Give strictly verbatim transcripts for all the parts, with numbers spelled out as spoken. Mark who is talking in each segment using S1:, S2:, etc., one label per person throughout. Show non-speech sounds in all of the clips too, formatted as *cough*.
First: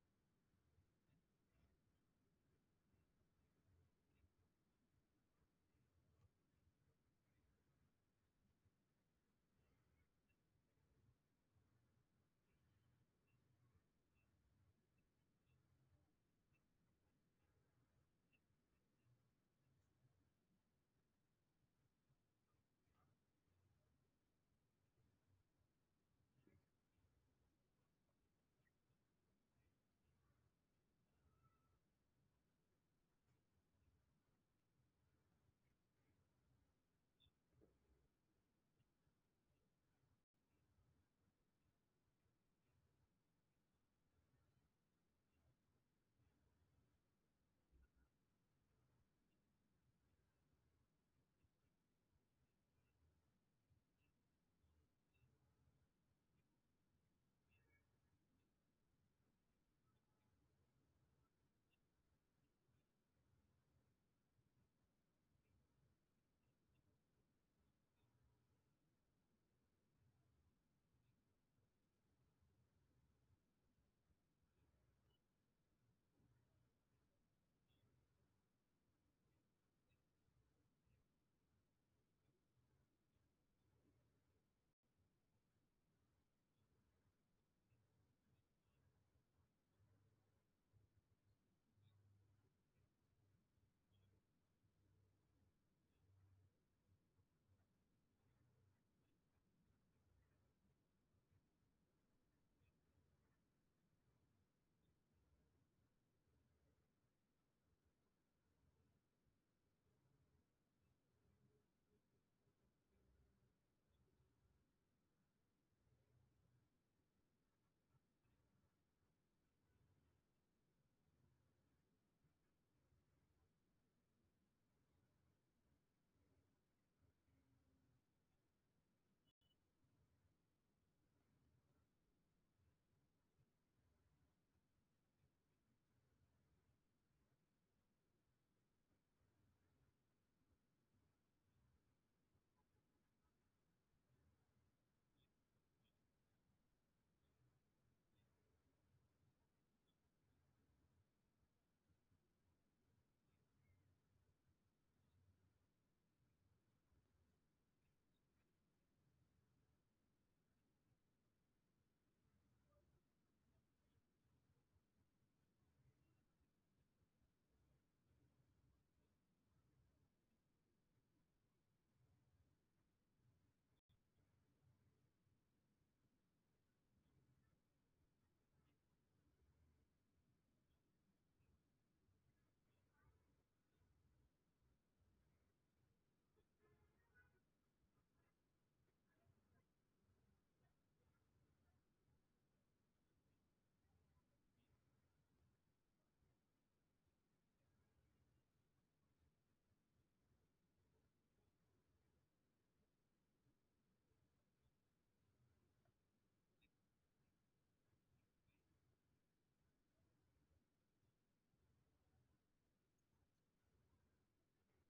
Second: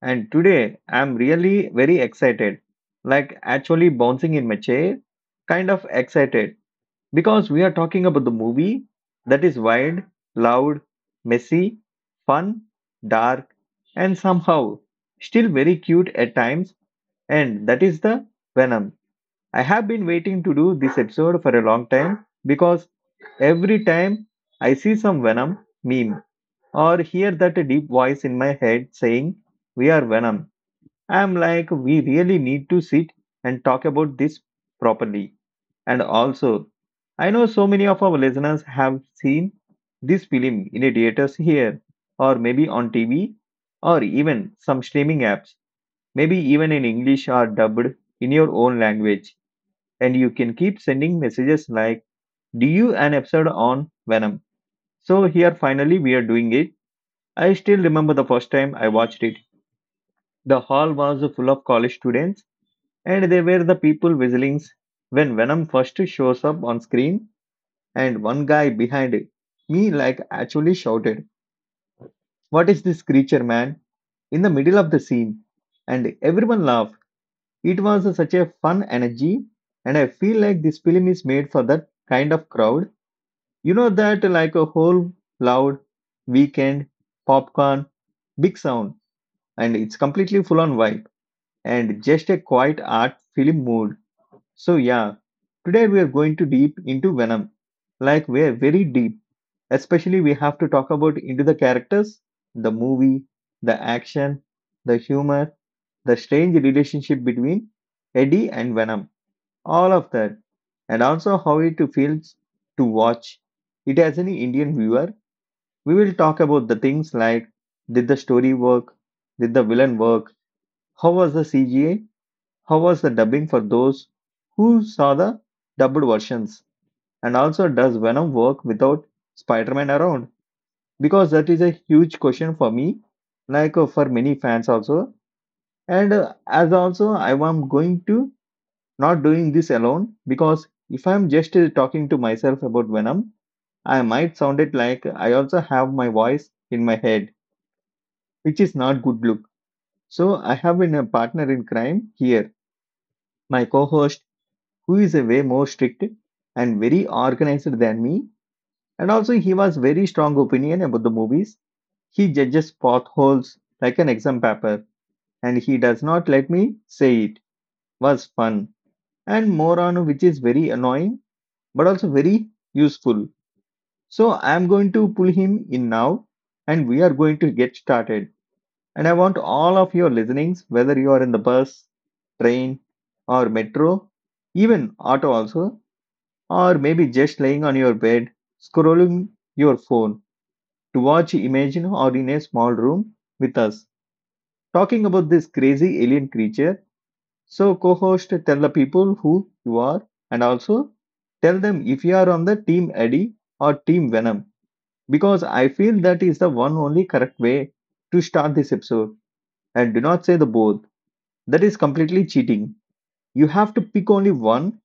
S1: and today I'm really very excited. Like actually bouncing in my chair, kind of excited because we are talking about the movie that is wild, loud, messy, fun, dark, and somehow still very cute at times, and that is the Venom. I have been waiting to do this episode for a long time because every time I see some Venom meme or hear that deep voice in my head saying, we are Venom. I'm like, we really need to sit and talk about this properly. And also, I know so many of our listeners have seen this film in a theaters here, or maybe on T V, or even some streaming apps, maybe even in English or dubbed in your own language. And you can keep sending messages like, do you an episode on Venom? So here finally we are doing it. I still remember the first time I watched it. The hall was full of college students, and they were the people whistling when Venom first shows up on screen. And one guy behind me, like, actually shouted, what is this creature, man? In the middle of the scene. And everyone laughed. It was such a fun energy, and I feel like this film is made for that kind of crowd. You know, that like a whole loud weekend, popcorn, big sound, and it's completely full on vibe. And just a quiet art film mood. So yeah, today we are going to deep into Venom. Like we are very deep. Especially we have to talk about into the characters, the movie, the action, the humor, the strange relationship between Eddie and Venom. All of that. And also how it feels to watch it as an Indian viewer. We will talk about the things like did the story work? Did the villain work? How was the C G A? How was the dubbing for those who saw the dubbed versions? And also, does Venom work without Spider Man around? Because that is a huge question for me, like uh, for many fans also. And uh, as also, I am going to not doing this alone because if I'm just uh, talking to myself about Venom, I might sound it like I also have my voice in my head, which is not good look. So I have been a partner in crime here, my co-host who is a way more strict and very organized than me. And also, he was very strong opinion about the movies. He judges potholes like an exam paper, and he does not let me say it. Was fun and more on which is very annoying, but also very useful. So I am going to pull him in now, and we are going to get started. And I want all of your listenings, whether you are in the bus, train, or metro, even auto also, or maybe just laying on your bed, scrolling your phone to watch Imagine or in a small room with us, talking about this crazy alien creature. So, co host, tell the people who you are and also tell them if you are on the team Eddie or team Venom, because I feel that is the one only correct way to start this episode. And do not say the both, that is completely cheating. You have to pick only one,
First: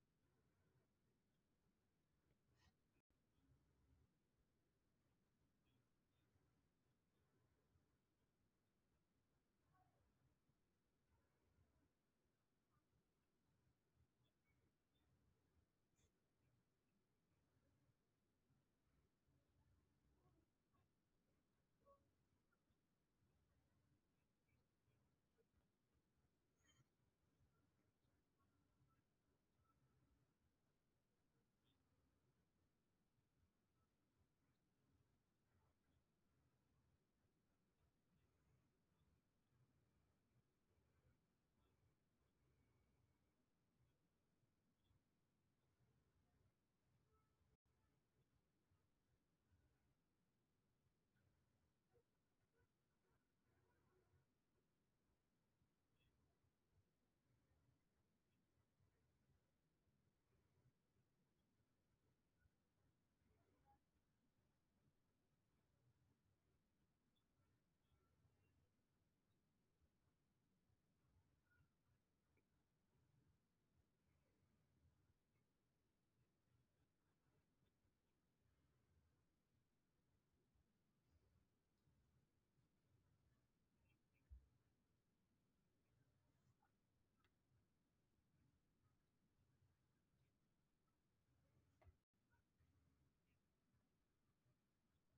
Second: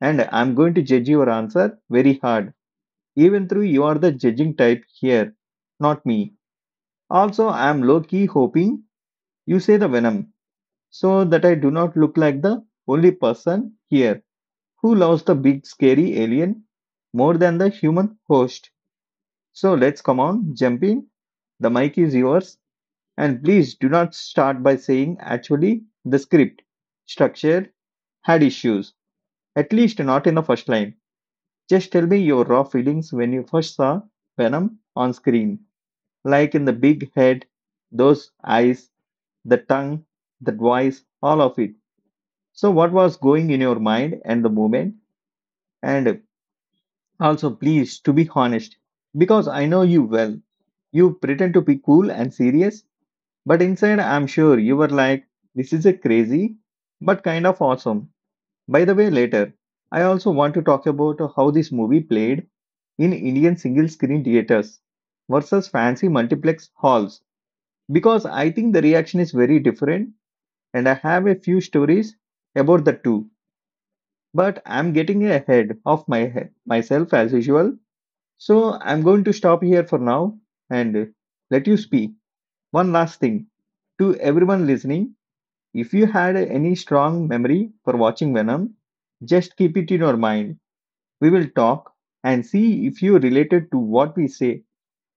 S1: and I'm going to judge your answer very hard. Even though you are the judging type here, not me. Also, I am low key hoping you say the venom so that I do not look like the only person here who loves the big scary alien more than the human host. So let's come on, jump in. The mic is yours. And please do not start by saying actually the script structure had issues, at least not in the first line. Just tell me your raw feelings when you first saw Venom on screen. Like in the big head, those eyes, the tongue, the voice, all of it. So, what was going in your mind and the moment? And also, please, to be honest, because I know you well, you pretend to be cool and serious, but inside, I'm sure you were like, this is a crazy, but kind of awesome. By the way, later, I also want to talk about how this movie played in Indian single screen theaters versus fancy multiplex halls because I think the reaction is very different, and I have a few stories about the two. But I'm getting ahead of my head, myself as usual, so I'm going to stop here for now and let you speak. One last thing to everyone listening: if you had any strong memory for watching Venom, just keep it in your mind. We will talk and see if you related to what we say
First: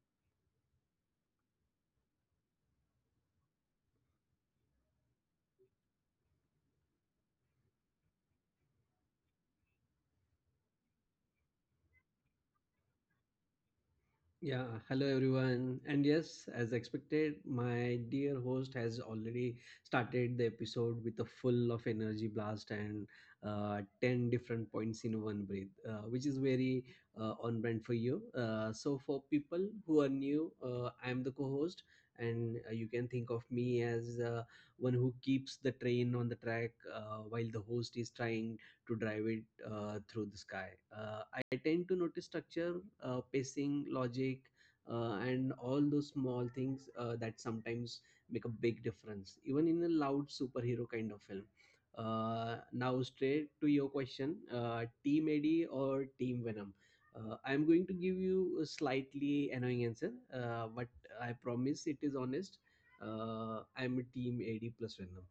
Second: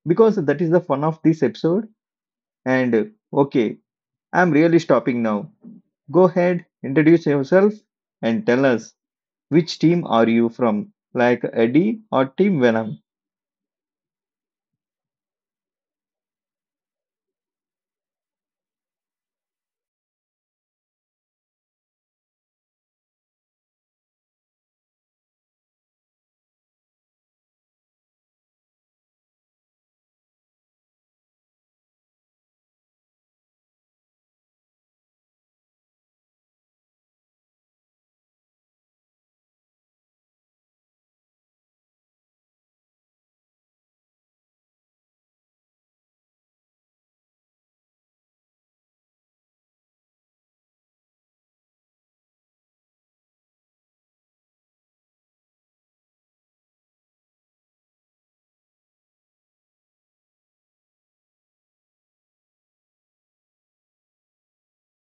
S1: because that is the fun of this episode. And okay, I'm really stopping now. Go ahead, introduce yourself and tell us which team are you from, like Eddie or Team Venom.
S2: Yeah, hello everyone. And yes, as expected, my dear host has already started the episode with a full of energy blast and uh, ten different points in one breath, uh, which is very uh, on brand for you. Uh, so, for people who are new, uh, I'm the co host, and uh, you can think of me as uh, one who keeps the train on the track uh, while the host is trying to drive it uh, through the sky. Uh, I tend to notice structure, uh, pacing, logic, uh, and all those small things uh, that sometimes make a big difference, even in a loud superhero kind of film. Uh, now, straight to your question, uh, Team Eddie or Team Venom? Uh, I'm going to give you a slightly annoying answer, uh, but I promise it is honest. Uh, I'm a Team A D plus Venom,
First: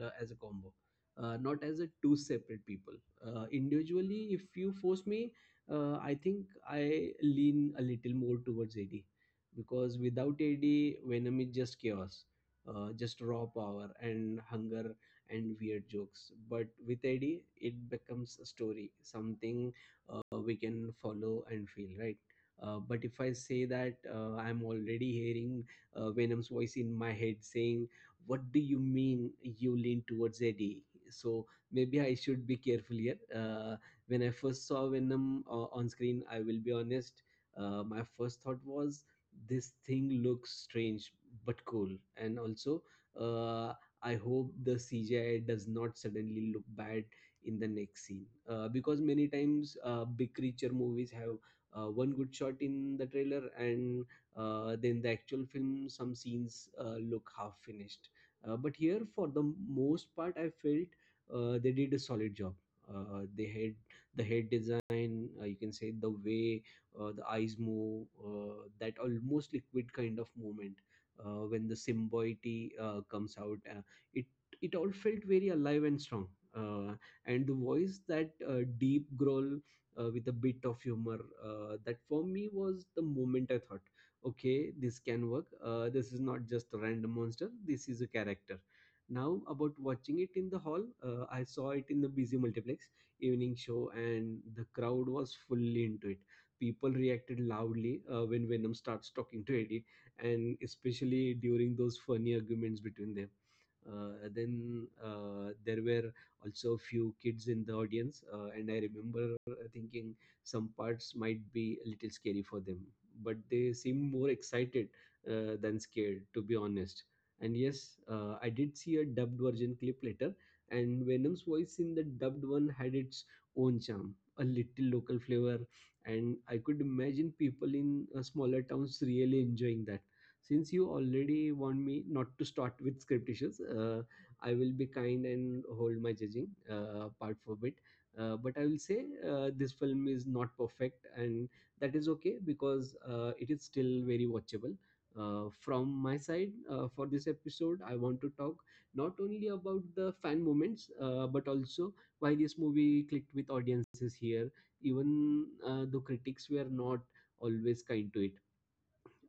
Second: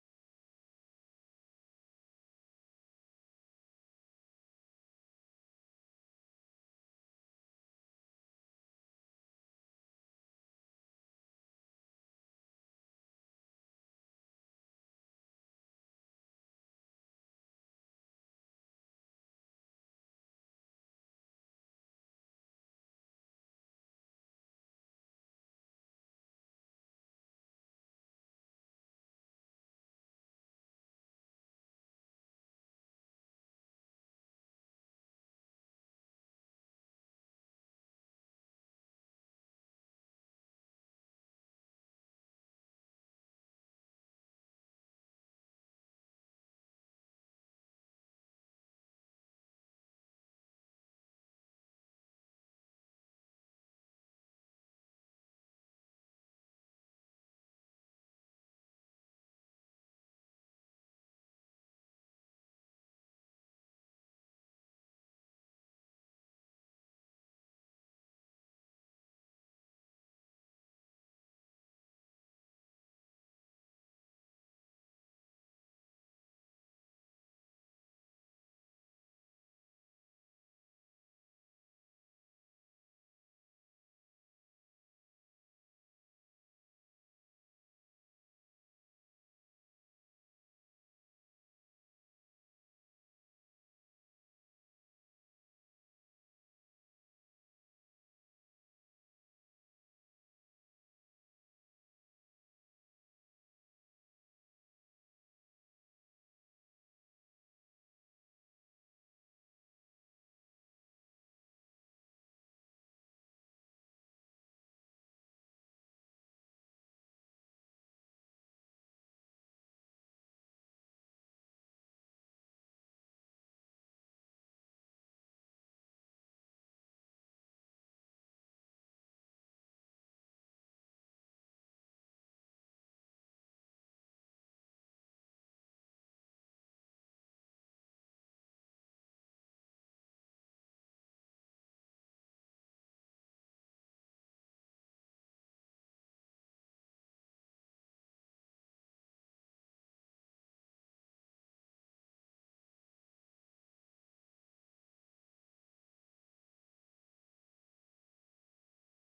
S2: uh, as a combo, uh, not as a two separate people. Uh, individually, if you force me, uh, I think I lean a little more towards AD, because without AD, Venom is just chaos, uh, just raw power and hunger and weird jokes. But with AD it becomes a story, something uh, we can follow and feel, right? Uh, but if I say that, uh, I'm already hearing, uh, Venom's voice in my head saying, "What do you mean you lean towards Eddie?" So maybe I should be careful here. Uh, when I first saw Venom uh, on screen, I will be honest. Uh, my first thought was, "This thing looks strange but cool," and also, uh, I hope the C G I does not suddenly look bad in the next scene, uh, because many times uh, big creature movies have uh, one good shot in the trailer, and uh, then the actual film, some scenes uh, look half finished. Uh, but here, for the most part, I felt uh, they did a solid job. Uh, they had the head design, uh, you can say, the way uh, the eyes move, uh, that almost liquid kind of movement uh, when the symbiote uh, comes out. uh, it it all felt very alive and strong. Uh, and the voice, that uh, deep growl uh, with a bit of humor, uh, that for me was the moment I thought, okay, this can work. Uh, this is not just a random monster, this is a character. Now, about watching it in the hall, uh, I saw it in the busy multiplex evening show, and the crowd was fully into it. People reacted loudly uh, when Venom starts talking to Eddie, and especially during those funny arguments between them. Uh, then uh, there were also a few kids in the audience, uh, and I remember thinking some parts might be a little scary for them, but they seemed more excited uh, than scared, to be honest. And yes, uh, I did see a dubbed version clip later, and Venom's voice in the dubbed one had its own charm, a little local flavor, and I could imagine people in uh, smaller towns really enjoying that. Since you already want me not to start *laughs* with script issues, uh, I will be kind and hold my judging uh, part for a bit, uh, but I will say, uh, this film is not perfect, and that is okay, because uh, it is still very watchable. Uh, from my side, uh, for this episode, I want to talk not only about the fan moments, uh, but also why this movie clicked with audiences here, even uh, though critics were not always kind to it.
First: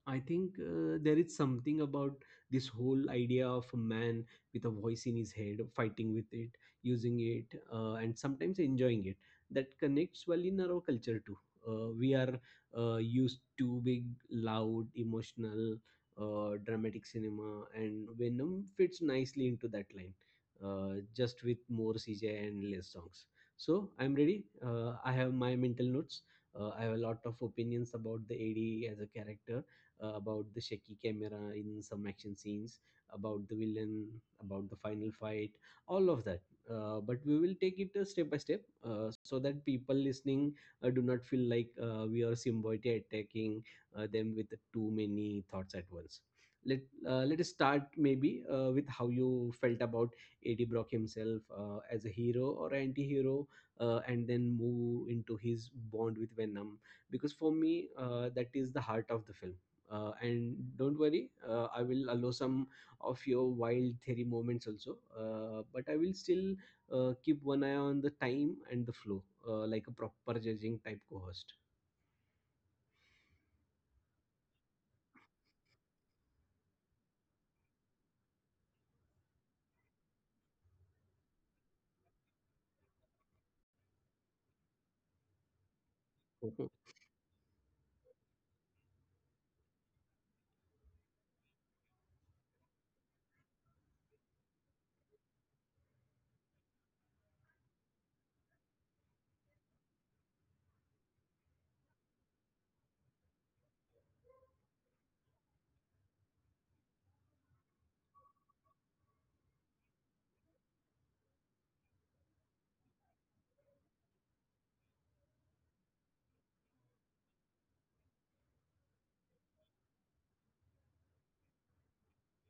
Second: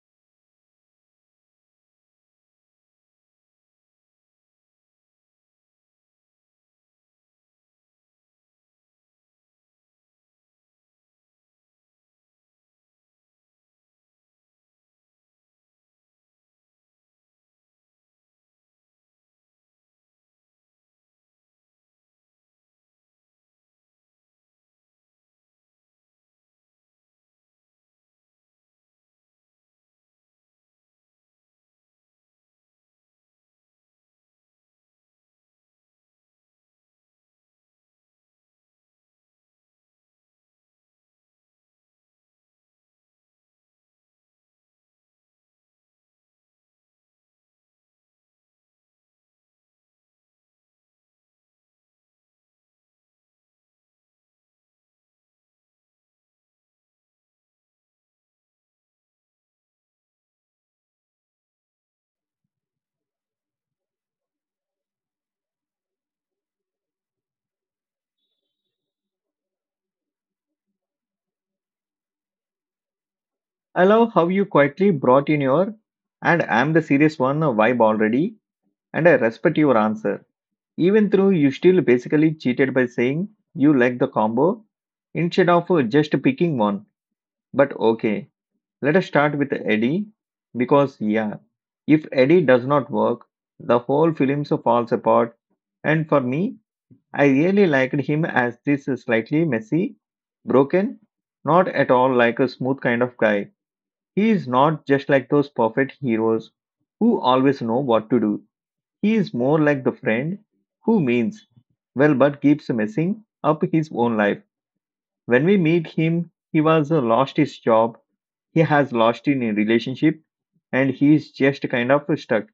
S2: I think uh, there is something about this whole idea of a man with a voice in his head, fighting with it, using it, uh, and sometimes enjoying it, that connects well in our culture too. Uh, we are uh, used to big, loud, emotional, uh, dramatic cinema, and Venom fits nicely into that line, uh, just with more C J and less songs. So I'm ready. Uh, I have my mental notes. Uh, I have a lot of opinions about the A D as a character, uh, about the shaky camera in some action scenes, about the villain, about the final fight, all of that. Uh, but we will take it uh, step by step, uh, so that people listening uh, do not feel like uh, we are symbiotically attacking uh, them with too many thoughts at once. Let uh, let us start, maybe uh, with how you felt about A D Brock himself, uh, as a hero or anti-hero, uh, and then move into his bond with Venom, because for me, uh, that is the heart of the film. Uh, and don't worry, uh, I will allow some of your wild theory moments also, uh, but I will still uh, keep one eye on the time and the flow, uh, like a proper judging type co-host.
S1: I love how you quietly brought in your and I'm the serious one vibe already, and I respect your answer. Even though you still basically cheated by saying you like the combo instead of just picking one.
S2: *laughs*
S1: But okay, let us start with Eddie because, yeah, if Eddie does not work, the whole film so falls apart. And for me, I really liked him as this slightly messy, broken, not at all like a smooth kind of guy. He is not just like those perfect heroes who always know what to do. He is more like the friend who means well but keeps messing up his own life. When we meet him, he was uh, lost his job, he has lost in a relationship, and he is just kind of stuck.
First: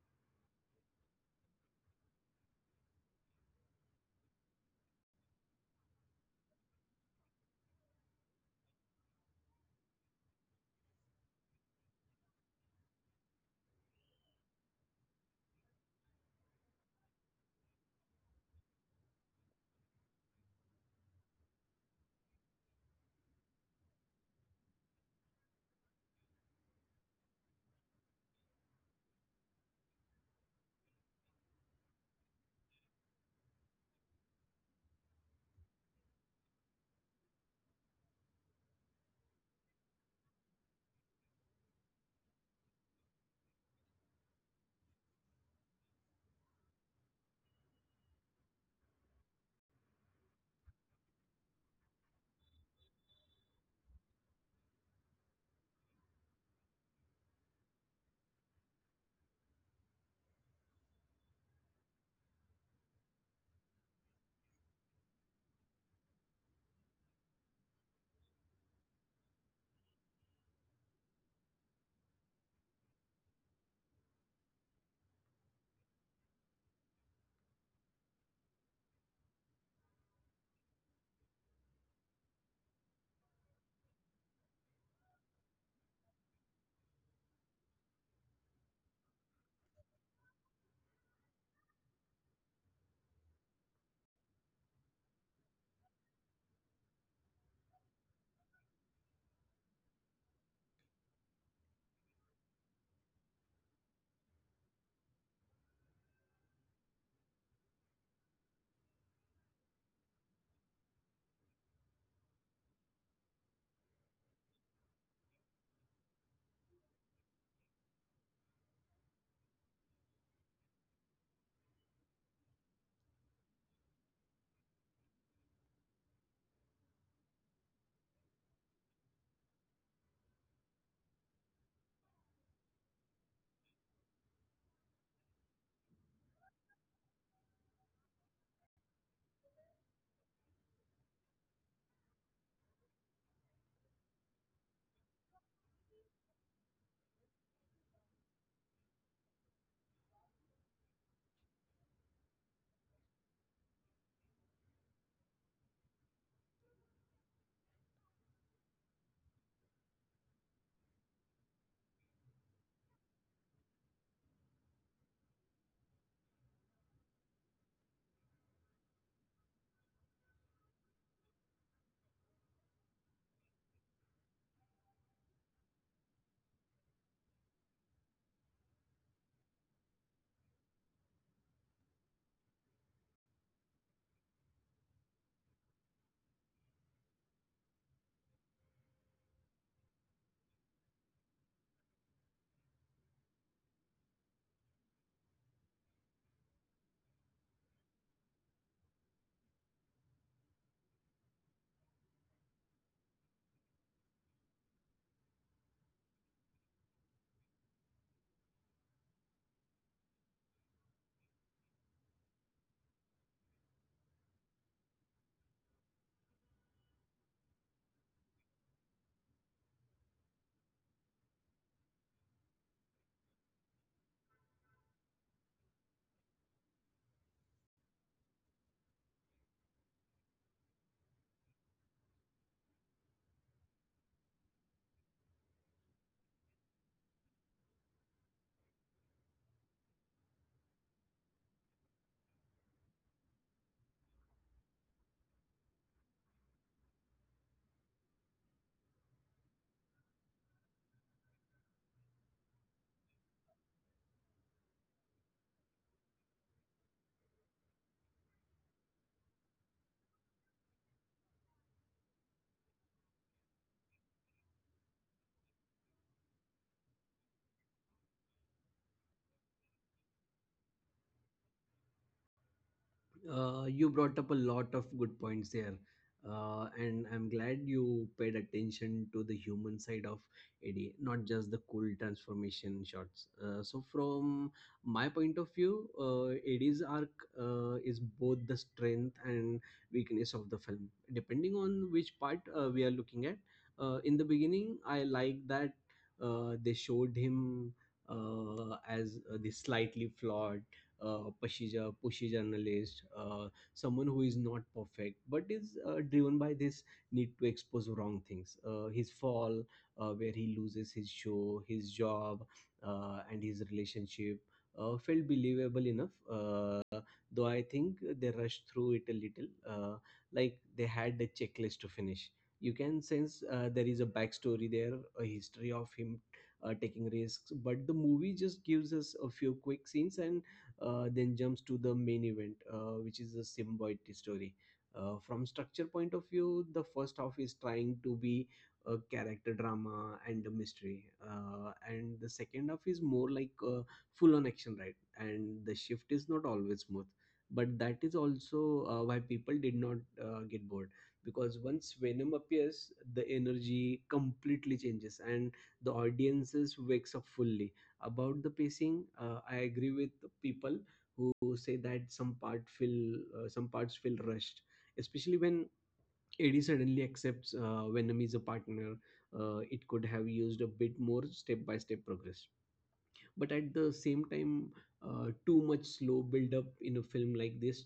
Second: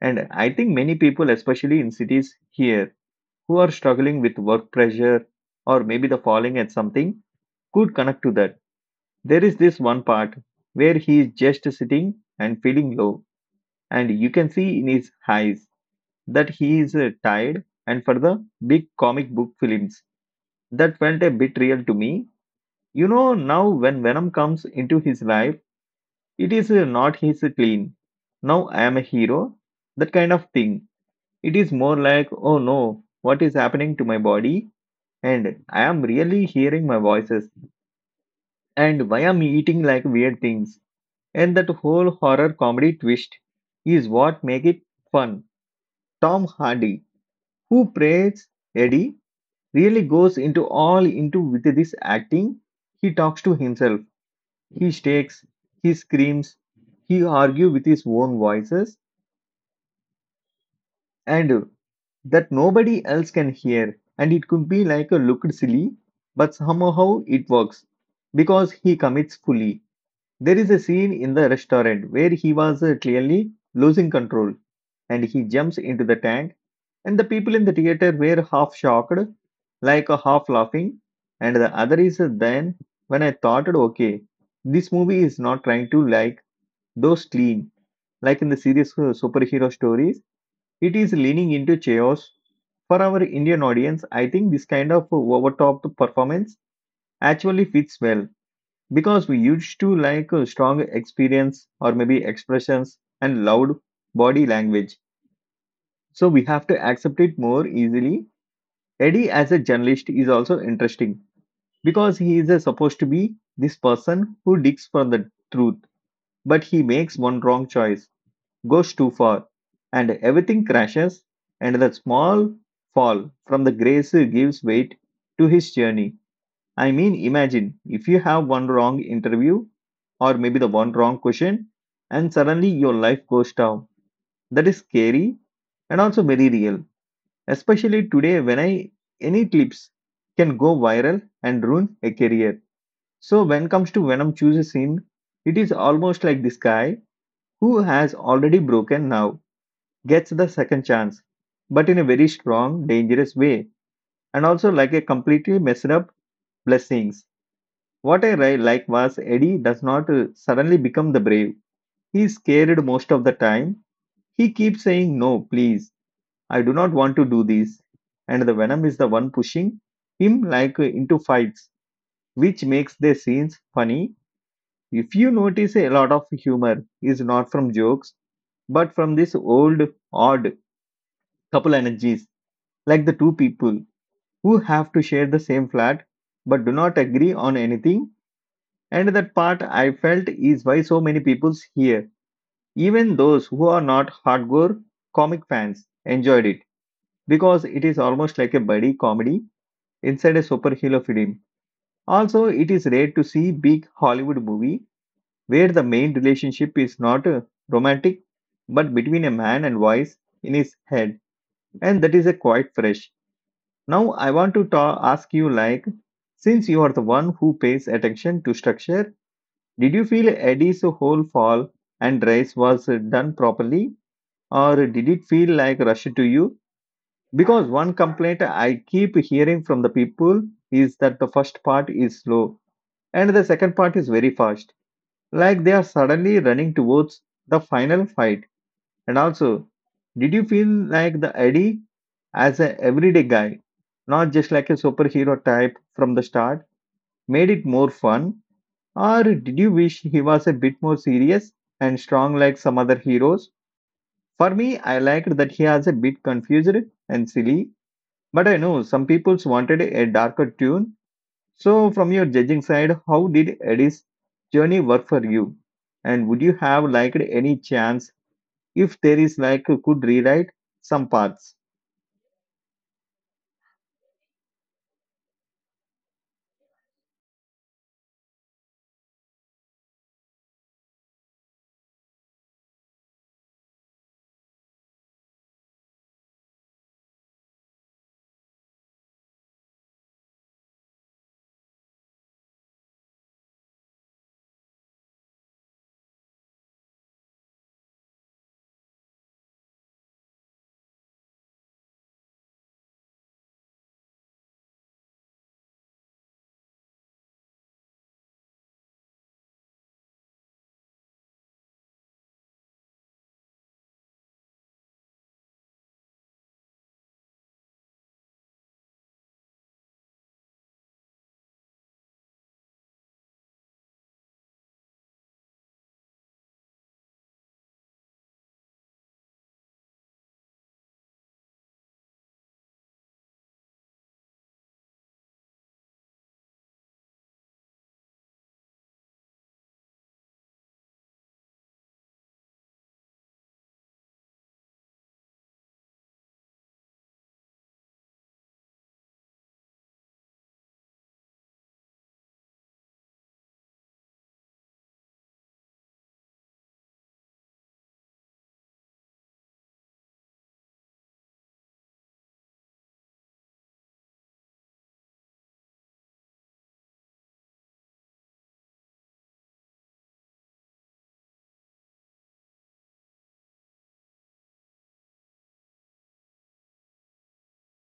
S1: And I think many people, especially in cities here, who are struggling with work pressure or maybe the falling at something, could connect to that. There is this one part where he is just sitting and feeling low, and you can see in his eyes that he is uh, tired. And for the big comic book films, that felt a bit real to me. You know, now when Venom comes into his life, it is uh, not his clean. Now I am a hero, that kind of thing. It is more like, oh no, what is happening to my body? And I am really hearing my voices. And why am I eating like weird things? And that whole horror comedy twist is what make it fun. Tom Hardy, who plays Eddie, really goes into all into with this acting. He talks to himself. He shakes, he screams, he argues with his own voices and that nobody else can hear. And it could be like a looked silly, but somehow it works because he commits fully. There is a scene in the restaurant where he was uh, clearly losing control and he jumps into the tank and the people in the theater were half shocked like a half laughing and the other is uh, then when I thought okay this movie is not trying to like though clean, like in the serious uh, superhero stories, it is leaning into chaos. For our Indian audience, I think this kind of overtop performance actually fits well because we used to like uh, strong experience or maybe expressions and loud body language. So we have to accept it more easily. Eddie, as a journalist, is also interesting because he is uh, supposed to be this person who digs for the truth, but he makes one wrong choice goes too far and everything crashes, and the small fall from the grace gives weight to his journey. I mean, imagine if you have one wrong interview or maybe the one wrong question, and suddenly your life goes down. That is scary and also very real, especially today when I any clips can go viral and ruin a career. So when comes to Venom chooses him, it is almost like this guy who has already broken now gets the second chance, but in a very strong, dangerous way, and also like a completely messed up blessings. What I ri- like was Eddie does not uh, suddenly become the brave. He is scared most of the time. He keeps saying, no, please, I do not want to do this. And the Venom is the one pushing him like uh, into fights, which makes the scenes funny. If you notice, a lot of humor is not from jokes, but from this old, odd couple energies, like the two people who have to share the same flat but do not agree on anything. And that part I felt is why so many people's here, even those who are not hardcore comic fans, enjoyed it because it is almost like a buddy comedy inside a superhero film. Also, it is rare to see big Hollywood movie where the main relationship is not uh, romantic but between a man and voice in his head, and that is a quite fresh. Now, I want to ta- ask you like, since you are the one who pays attention to structure, did you feel Eddie's whole fall and race was uh, done properly, or did it feel like rushed to you? Because one complaint I keep hearing from the people is that the first part is slow and the second part is very fast, like they are suddenly running towards the final fight. And also, did you feel like the Eddie as an everyday guy, not just like a superhero type from the start, made it more fun? Or did you wish he was a bit more serious and strong like some other heroes? For me, I liked that he was a bit confused and silly, but I know some people's wanted a darker tune. So, from your judging side, how did Eddie's journey work for you? And would you have liked any chance if there is like could rewrite some parts.
S2: Uh, you brought up a lot of good points there, uh, and I'm glad you paid attention to the human side of Eddie, not just the cool transformation shots. Uh, so, from my point of view, uh, Eddie's arc uh, is both the strength and weakness of the film, depending on which part uh, we are looking at. Uh, in the beginning, I like that uh, they showed him uh, as uh, the slightly flawed, uh, Pasija, pushy journalist, uh, someone who is not perfect, but is uh, driven by this need to expose wrong things. Uh, his fall, uh, where he loses his show, his job, uh, and his relationship, Uh, felt believable enough, uh, though I think they rushed through it a little, uh, like they had the checklist to finish. You can sense uh, there is a backstory there, a history of him uh, taking risks, but the movie just gives us a few quick scenes, and uh, then jumps to the main event, uh, which is the Simboid story. Uh, from structure point of view, the first half is trying to be a character drama and a mystery, uh, and the second half is more like uh, full on action, right? And the shift is not always smooth, but that is also uh, why people did not uh, get bored, because once Venom appears, the energy completely changes and the audiences wakes up fully. About the pacing, uh, I agree with people who say that some part feel uh, some parts feel rushed, especially when Eddie suddenly accepts uh, Venom is a partner. Uh, it could have used a bit more step by step progress, but at the same time, uh, too much slow build up in a film like this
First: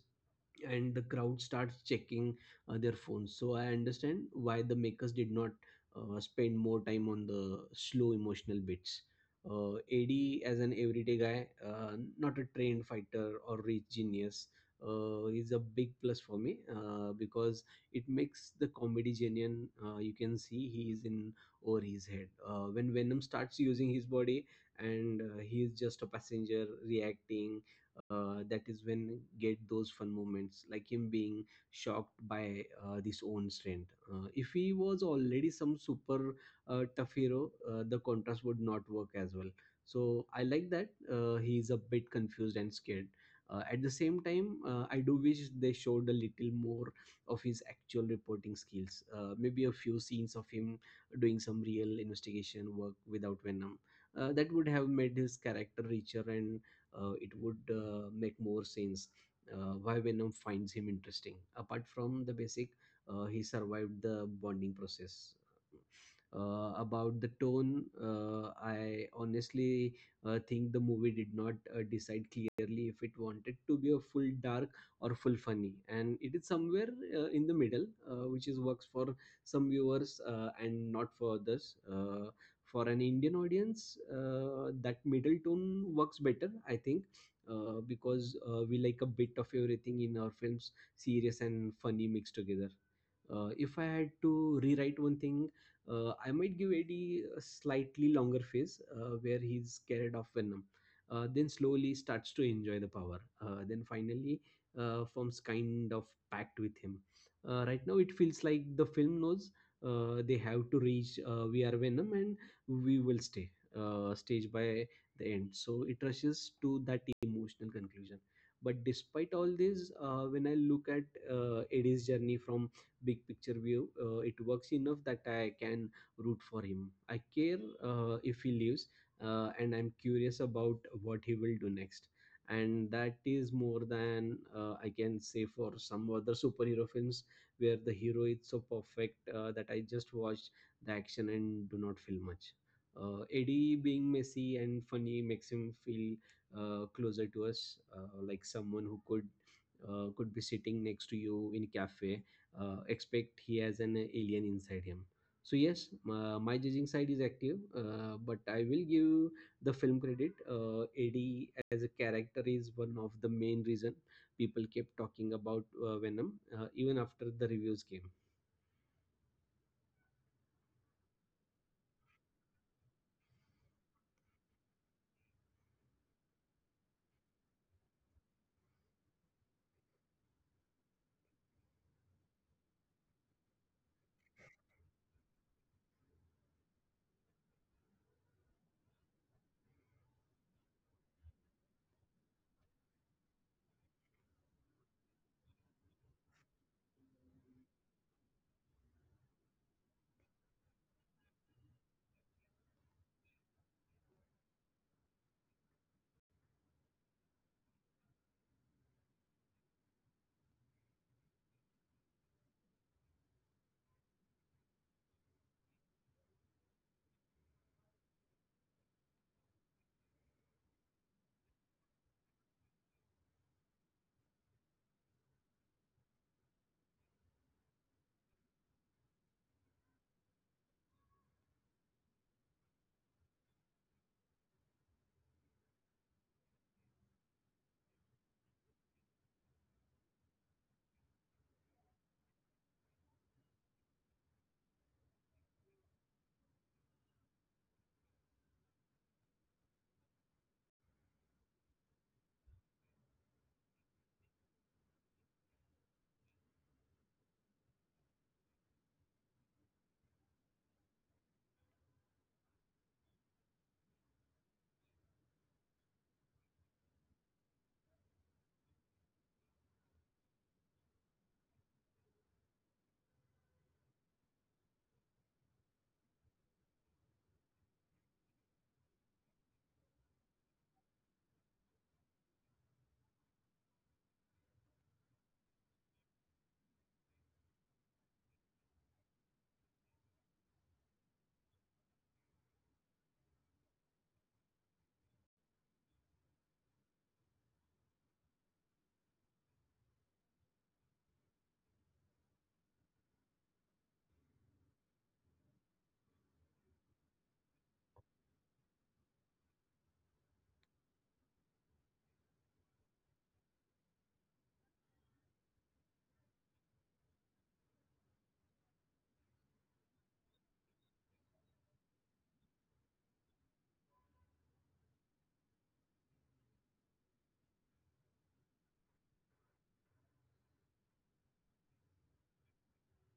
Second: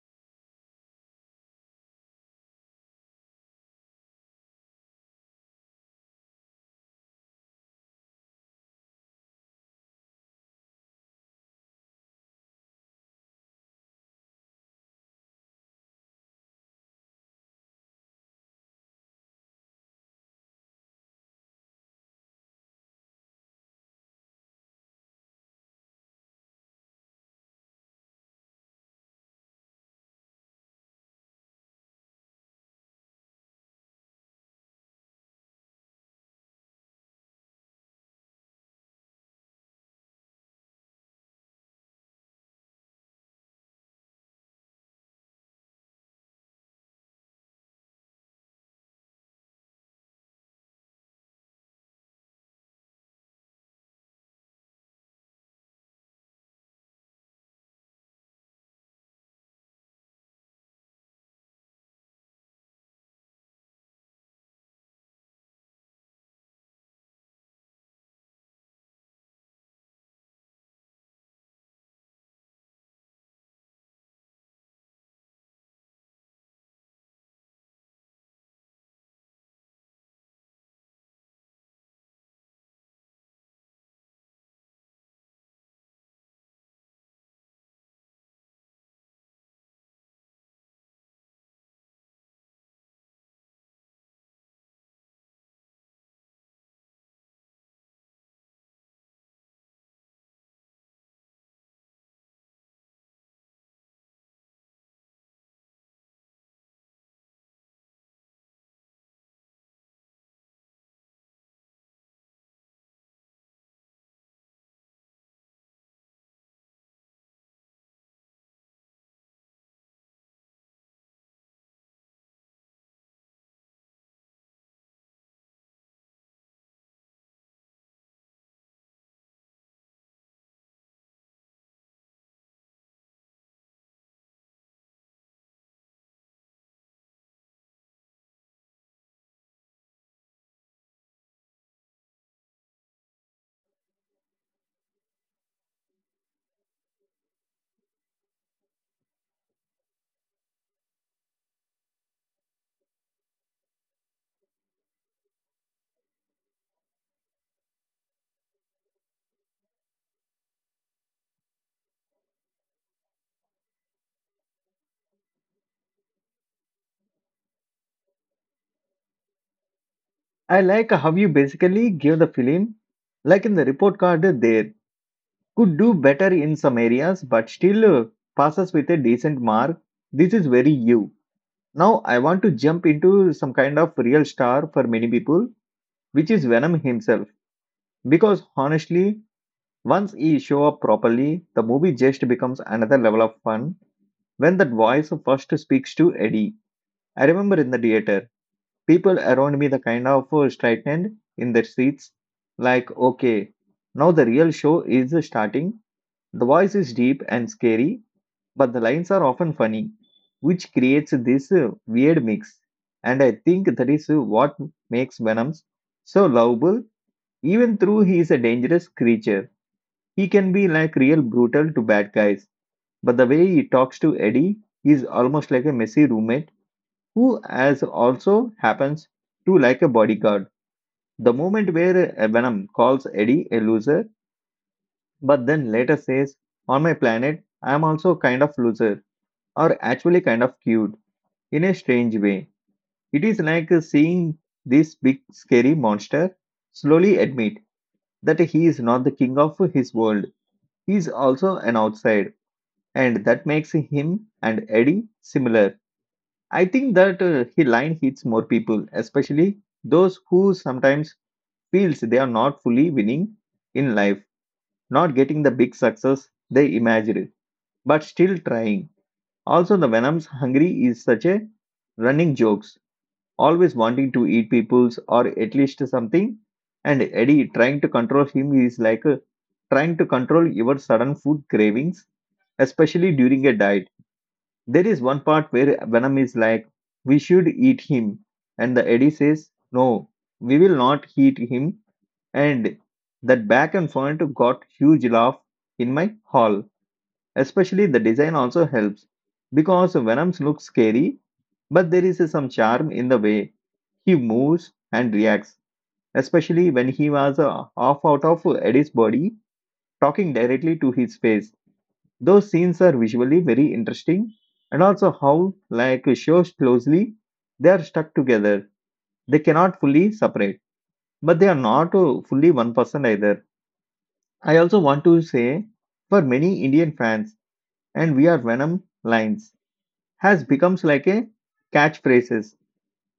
S2: and the crowd starts checking uh, their phones, so I understand why the makers did not uh, spend more time on the slow emotional bits. uh, AD as an everyday guy, uh, not a trained fighter or rich genius, uh, is a big plus for me, uh, because it makes the comedy genuine. Uh, you can see he is in over his head uh, when Venom starts using his body, and uh, he is just a passenger reacting. Uh, that is when get those fun moments, like him being shocked by uh, his own strength. Uh, if he was already some super uh, tough hero, uh, the contrast would not work as well. So I like that uh, he is a bit confused and scared. Uh, at the same time, uh, I do wish they showed a little more of his actual reporting skills, uh, maybe a few scenes of him doing some real investigation work without Venom. Uh, that would have made his character richer, and uh, it would uh, make more sense uh, why Venom finds him interesting. Apart from the basic, uh, he survived the bonding process. Uh, about the tone, uh, I honestly uh, think the movie did not uh, decide clearly if it wanted to be a full dark or full funny, and it is somewhere uh, in the middle, uh, which is works for some viewers uh, and not for others. Uh, for an indian audience uh, that middle tone works better, I think, uh, because uh, we like a bit of everything in our films, serious and funny mixed together. Uh, if I had to rewrite one thing, uh, I might give Eddie a slightly longer phase uh, where he's scared of Venom, uh, then slowly starts to enjoy the power, uh, then finally uh, forms kind of pact with him. Uh, right now it feels like the film knows uh, they have to reach uh, "we are Venom and we will stay" uh, stage by the end, so it rushes to that emotional conclusion. But despite all this, uh, when I look at uh, Eddie's journey from big picture view, uh, it works enough that I can root for him. I care uh, if he leaves, uh, and I'm curious about what he will do next, and that is more than uh, I can say for some other superhero films where the hero is so perfect uh, that I just watch the action and do not feel much. uh, Eddie being messy and funny makes him feel uh, closer to us, uh, like someone who could uh, could be sitting next to you in cafe. Uh, expect he has an alien inside him. So yes, uh, my judging side is active, uh, but I will give the film credit. Uh, Eddie as a character is one of the main reason people kept talking about uh, Venom, uh, even after the reviews came.
S1: I like how you basically give the film like in the report card there could do better in some areas but still uh, passes with a decent mark. This is very you. Now I want to jump into some kind of real star for many people, which is Venom himself, because honestly once he show up properly the movie just becomes another level of fun when that voice first speaks to Eddie. I remember in the theater people around me the kind of uh, straightened in their seats like okay, now the real show is starting. The voice is deep and scary but the lines are often funny, which creates this uh, weird mix, and I think that is uh, what makes Venom so lovable. Even though he is a dangerous creature he can be like real brutal to bad guys, but the way he talks to Eddie, he is almost like a messy roommate who, as also happens, to like a bodyguard. The moment where uh, Venom calls Eddie a loser, but then later says, "On my planet, I am also kind of loser," or actually kind of cute, in a strange way. It is like uh, seeing this big scary monster slowly admit that he is not the king of his world. He is also an outside, and that makes him and Eddie similar. I think that uh, he line hits more people, especially those who sometimes feels they are not fully winning in life, not getting the big success they imagined, but still trying. Also, the Venom's hungry is such a running jokes, always wanting to eat people's or at least something. And Eddie trying to control him is like uh, trying to control your sudden food cravings, especially during a diet. There is one part where Venom is like, "We should eat him," and the Eddie says, "No, we will not eat him." And that back and forth got huge laugh in my hall. Especially the design also helps because Venoms looks scary, but there is some charm in the way he moves and reacts, especially when he was uh, half out of Eddie's body, talking directly to his face. Those scenes are visually very interesting, and also how, like, shows closely, they are stuck together. They cannot fully separate, but they are not uh, fully one person either. I also want to say for many Indian fans, and we are Venom lines. Has becomes like a catchphrases.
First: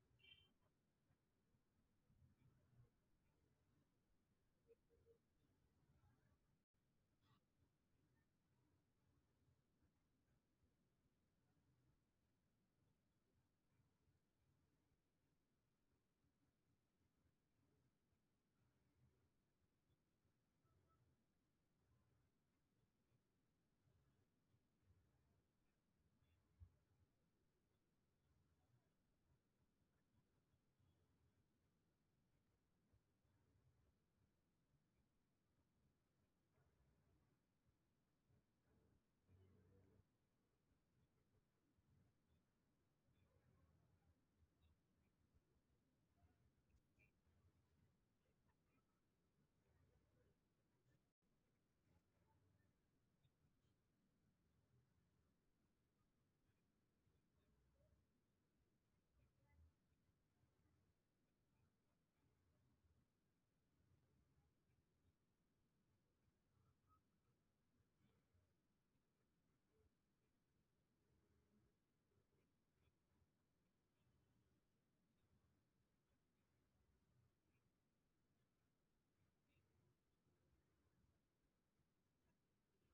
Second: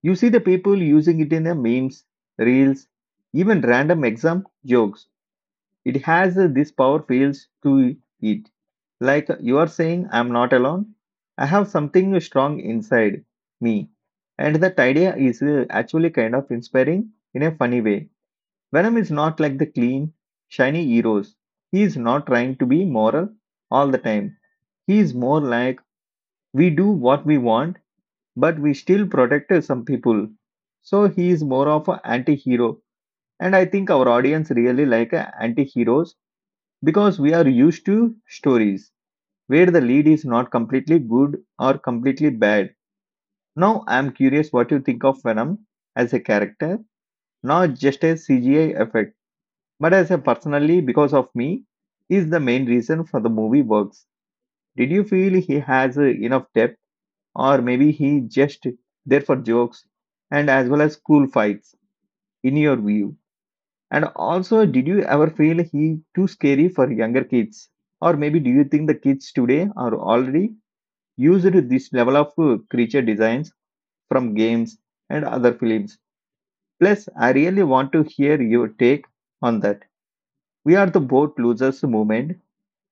S1: You see the people using it in the memes, reels, even random exam jokes. It has uh, this power feels to it. Like you are saying, I'm not alone. I have something strong inside me. And that idea is uh, actually kind of inspiring in a funny way. Venom is not like the clean, shiny heroes. He is not trying to be moral all the time. He is more like, we do what we want but we still protected some people. So he is more of an anti-hero, and I think our audience really like uh, anti-heroes because we are used to stories where the lead is not completely good or completely bad. Now I am curious what you think of Venom as a character, not just a C G I effect, but as a personally because of me is the main reason for the movie works. Did you feel he has uh, enough depth, or maybe he just there for jokes and as well as cool fights in your view? And also, did you ever feel he too scary for younger kids, or maybe do you think the kids today are already used to this level of uh, creature designs from games and other films? Plus, I really want to hear your take on that we are the boat losers movement,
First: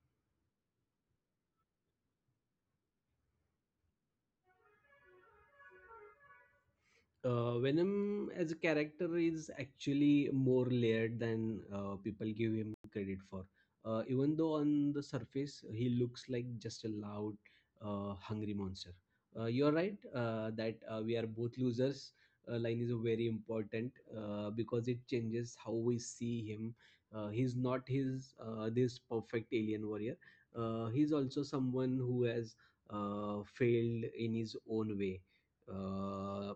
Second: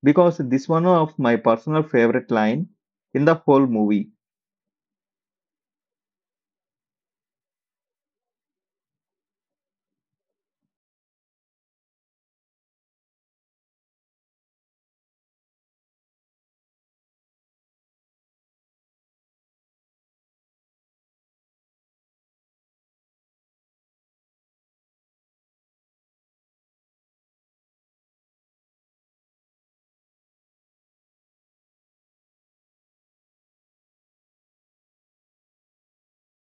S1: because this one of my personal favorite line in the whole movie.
S2: uh, Venom as a character is actually more layered than uh, people give him credit for, Uh, even though on the surface he looks like just a loud, uh, hungry monster. Uh, you're right uh, that uh, "we are both losers" Uh, line is very important uh, because it changes how we see him. Uh, he's not his uh, this perfect alien warrior. Uh, he's also someone who has uh, failed in his own way. Uh,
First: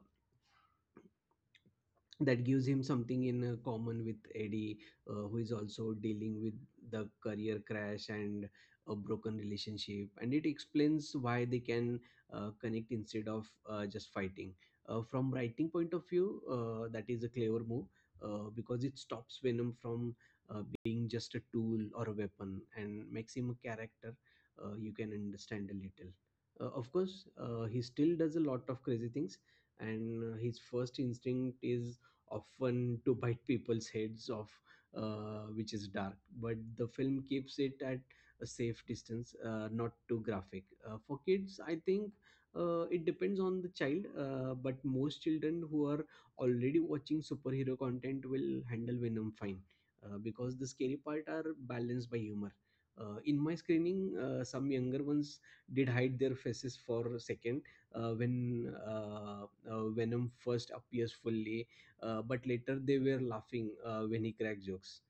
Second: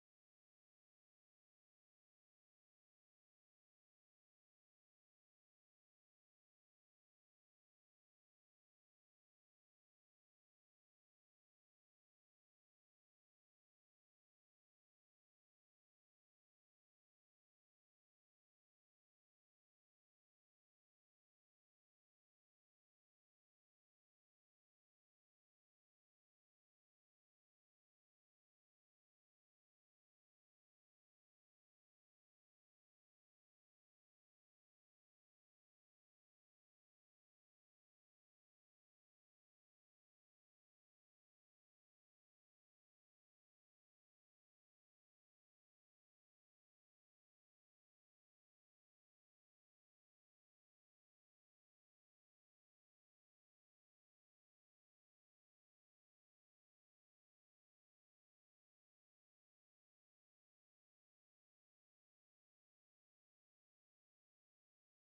S2: that gives him something in uh, common with Eddie, uh, who is also dealing with the career crash and a broken relationship. And it explains why they can uh, connect instead of uh, just fighting. Uh, from writing point of view, uh, that is a clever move uh, because it stops Venom from uh, being just a tool or a weapon and makes him a character uh, you can understand a little. Uh, of course, uh, he still does a lot of crazy things, and uh, his first instinct is often to bite people's heads off, uh, which is dark. But the film keeps it at a safe distance, uh, not too graphic. Uh, for kids, I think uh, it depends on the child, uh, but most children who are already watching superhero content will handle Venom fine uh, because the scary part are balanced by humor. Uh, in my screening, uh, some younger ones did hide their faces for a second uh, when uh, uh, Venom first appears fully, uh, but later they were laughing uh, when he cracked jokes.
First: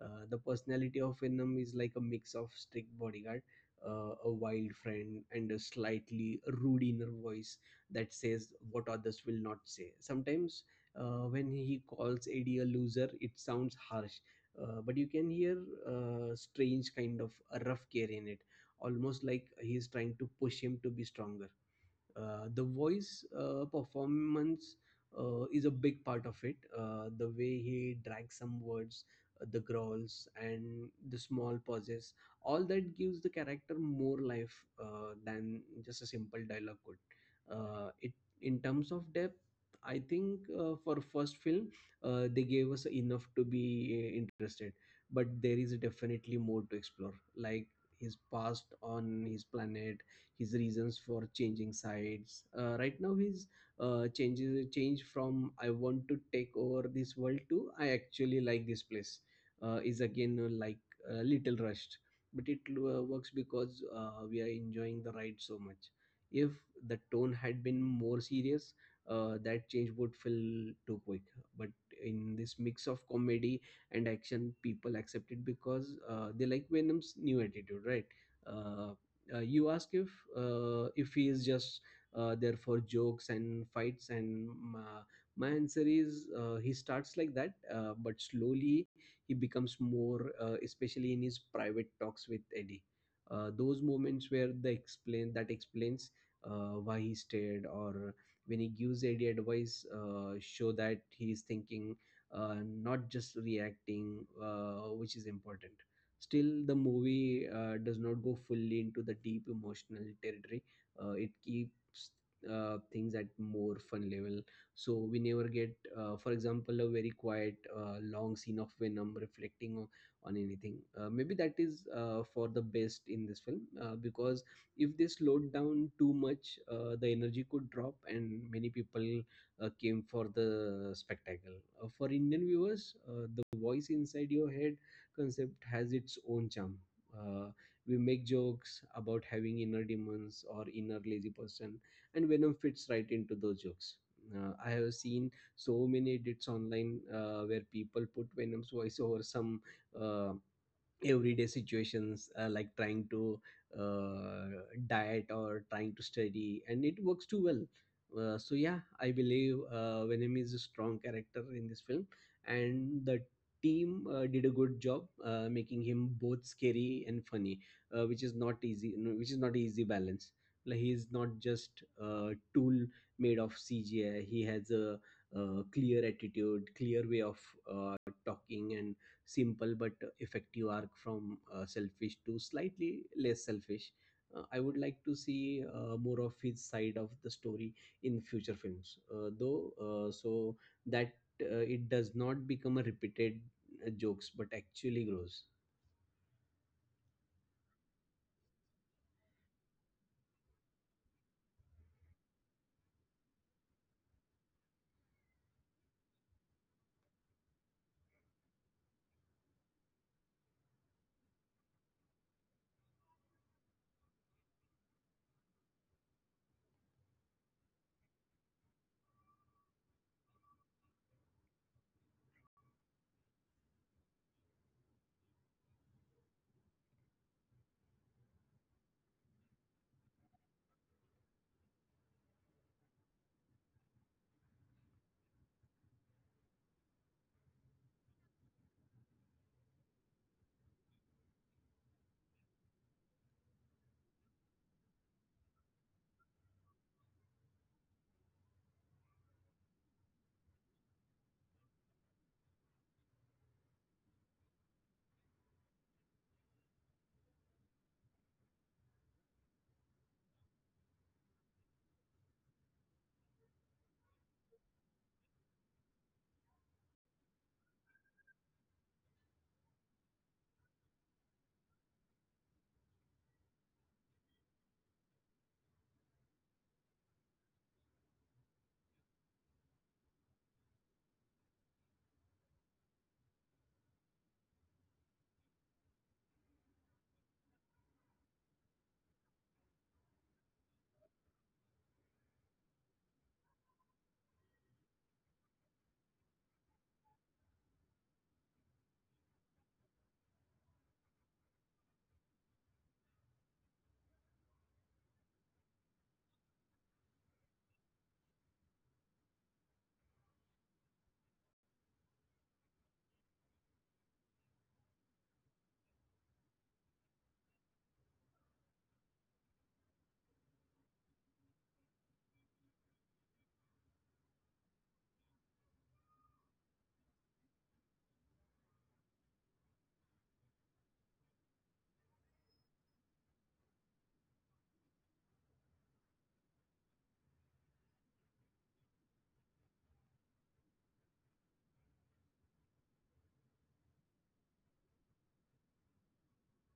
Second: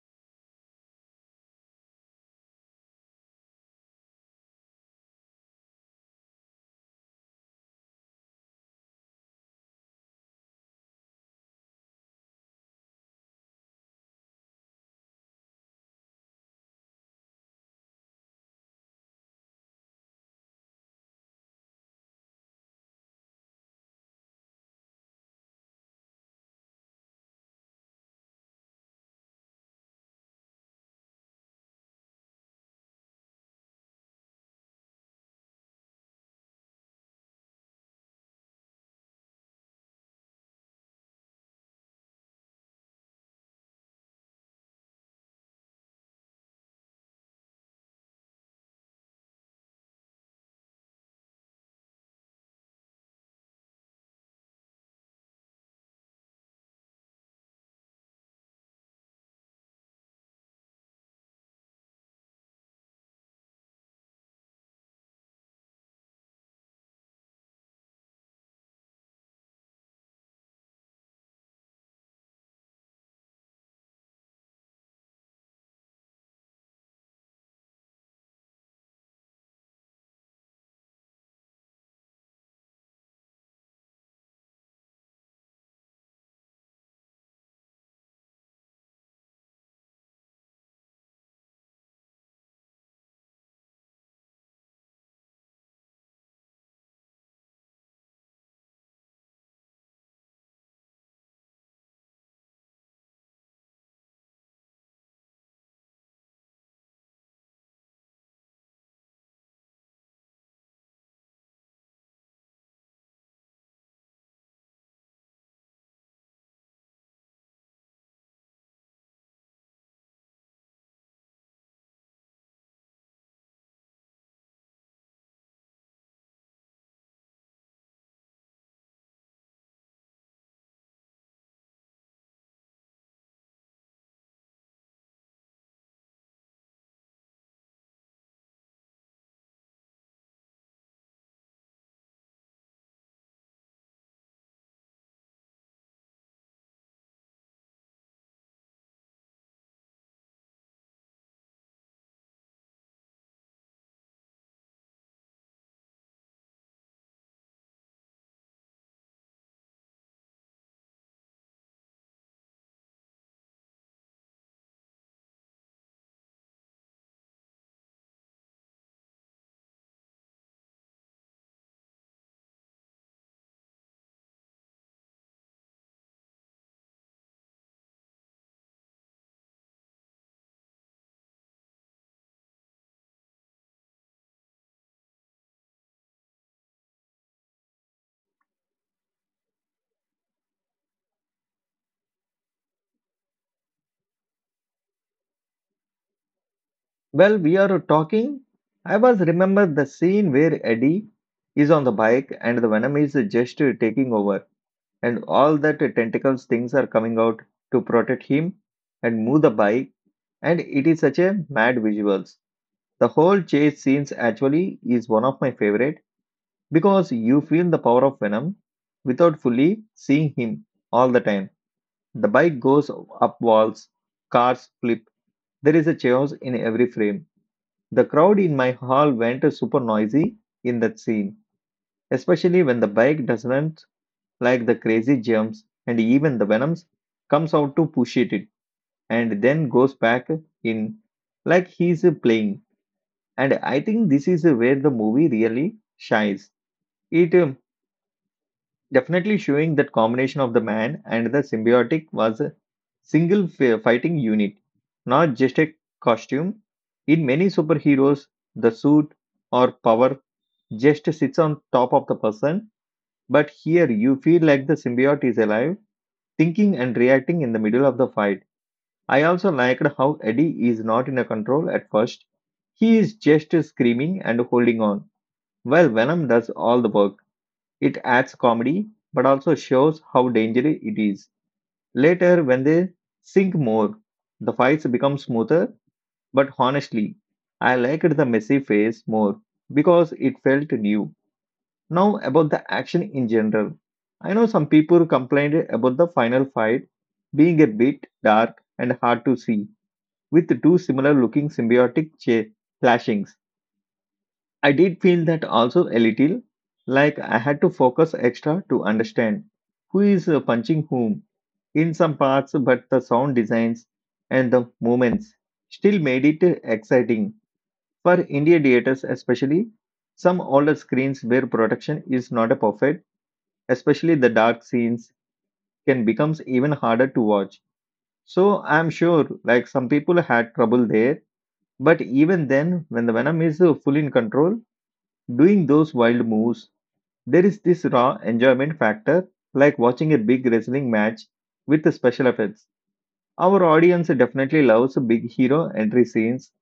S2: Uh, the personality of Venom is like a mix of strict bodyguard, uh, a wild friend, and a slightly rude inner voice that says what others will not say. Sometimes uh, when he calls Eddie a loser, it sounds harsh, uh, but you can hear a strange kind of a rough care in it, almost like he's trying to push him to be stronger. Uh, the voice uh, performance uh, is a big part of it. Uh, the way he drags some words, uh, the growls and the small pauses, all that gives the character more life uh, than just a simple dialogue could. Uh, it In terms of depth, I think, uh, for first film, uh, they gave us enough to be uh, interested, but there is definitely more to explore, like his past on his planet, his reasons for changing sides. Uh, right now, he's uh, changes change from "I want to take over this world" to "I actually like this place." Uh, is again uh, like a little rushed, but it uh, works because uh, we are enjoying the ride so much. If the tone had been more serious, uh, that change would feel too quick. But in this mix of comedy and action, people accept it because uh, they like Venom's new attitude, right? Uh, uh, you ask if uh, if he is just uh, there for jokes and fights and um, uh, my answer is uh, he starts like that, uh, but slowly he becomes more, uh, especially in his private talks with Eddie. Uh, those moments where the explain that explains uh, why he stayed, or when he gives Eddie advice, uh, show that he is thinking, uh, not just reacting, uh, which is important. Still, the movie uh, does not go fully into the deep emotional territory. Uh, it keeps uh, things at more fun level. So we never get, uh, for example, a very quiet, uh, long scene of Venom reflecting on, on anything. Uh, maybe that is uh, for the best in this film uh, because if they slowed down too much, uh, the energy could drop, and many people uh, came for the spectacle. Uh, for Indian viewers, uh, the voice inside your head concept has its own charm. Uh, we make jokes about having inner demons or inner lazy person, and Venom fits right into those jokes. Uh, I have seen so many edits online uh, where people put Venom's voice over some uh, everyday situations, uh, like trying to uh, diet or trying to study, and it works too well. Uh, so yeah, I believe uh, Venom is a strong character in this film, and the team uh, did a good job uh, making him both scary and funny, uh, which is not easy no, which is not easy balance. Like he is not just a tool made of CGI. He has a, uh clear attitude, clear way of uh, talking, and simple but effective arc from uh, selfish to slightly less selfish. Uh, I would like to see uh, more of his side of the story in future films, uh, though, uh, so that uh, it does not become a repeated uh, jokes but actually grows.
S1: Well, we are talking. I was remember the scene where Eddie is on the bike and the Venom is just taking over, and all that tentacles things are coming out to protect him and move the bike. And it is such a mad visuals. The whole chase scenes actually is one of my favorite because you feel the power of Venom without fully seeing him all the time. The bike goes up walls, cars flip. There is a chaos in every frame. The crowd in my hall went super noisy in that scene, especially when the bike doesn't like the crazy jumps and even the Venoms comes out to push it and then goes back in like he's playing. And I think this is where the movie really shines. It um, definitely showing that combination of the man and the symbiotic was a single fi- fighting unit, not just a costume. In many superheroes, the suit or power just sits on top of the person, but here you feel like the symbiote is alive, thinking and reacting in the middle of the fight. I also liked how Eddie is not in a control at first. He is just screaming and holding on, while Venom does all the work. It adds comedy, but also shows how dangerous it is. Later, when they sync more, the fights become smoother, but honestly, I liked the messy phase more because it felt new. Now, about the action in general. I know some people complained about the final fight being a bit dark and hard to see, with two similar looking symbiotic cha- clashings. I did feel that also a little, like I had to focus extra to understand who is uh, punching whom in some parts, but the sound designs and the movements still made it exciting. For India theaters, especially, some older screens where production is not a perfect, especially the dark scenes, can becomes even harder to watch. So I'm sure like some people had trouble there, but even then when the Venom is uh, fully in control doing those wild moves, there is this raw enjoyment factor, like watching a big wrestling match with the special effects. Our audience definitely loves big hero entry scenes,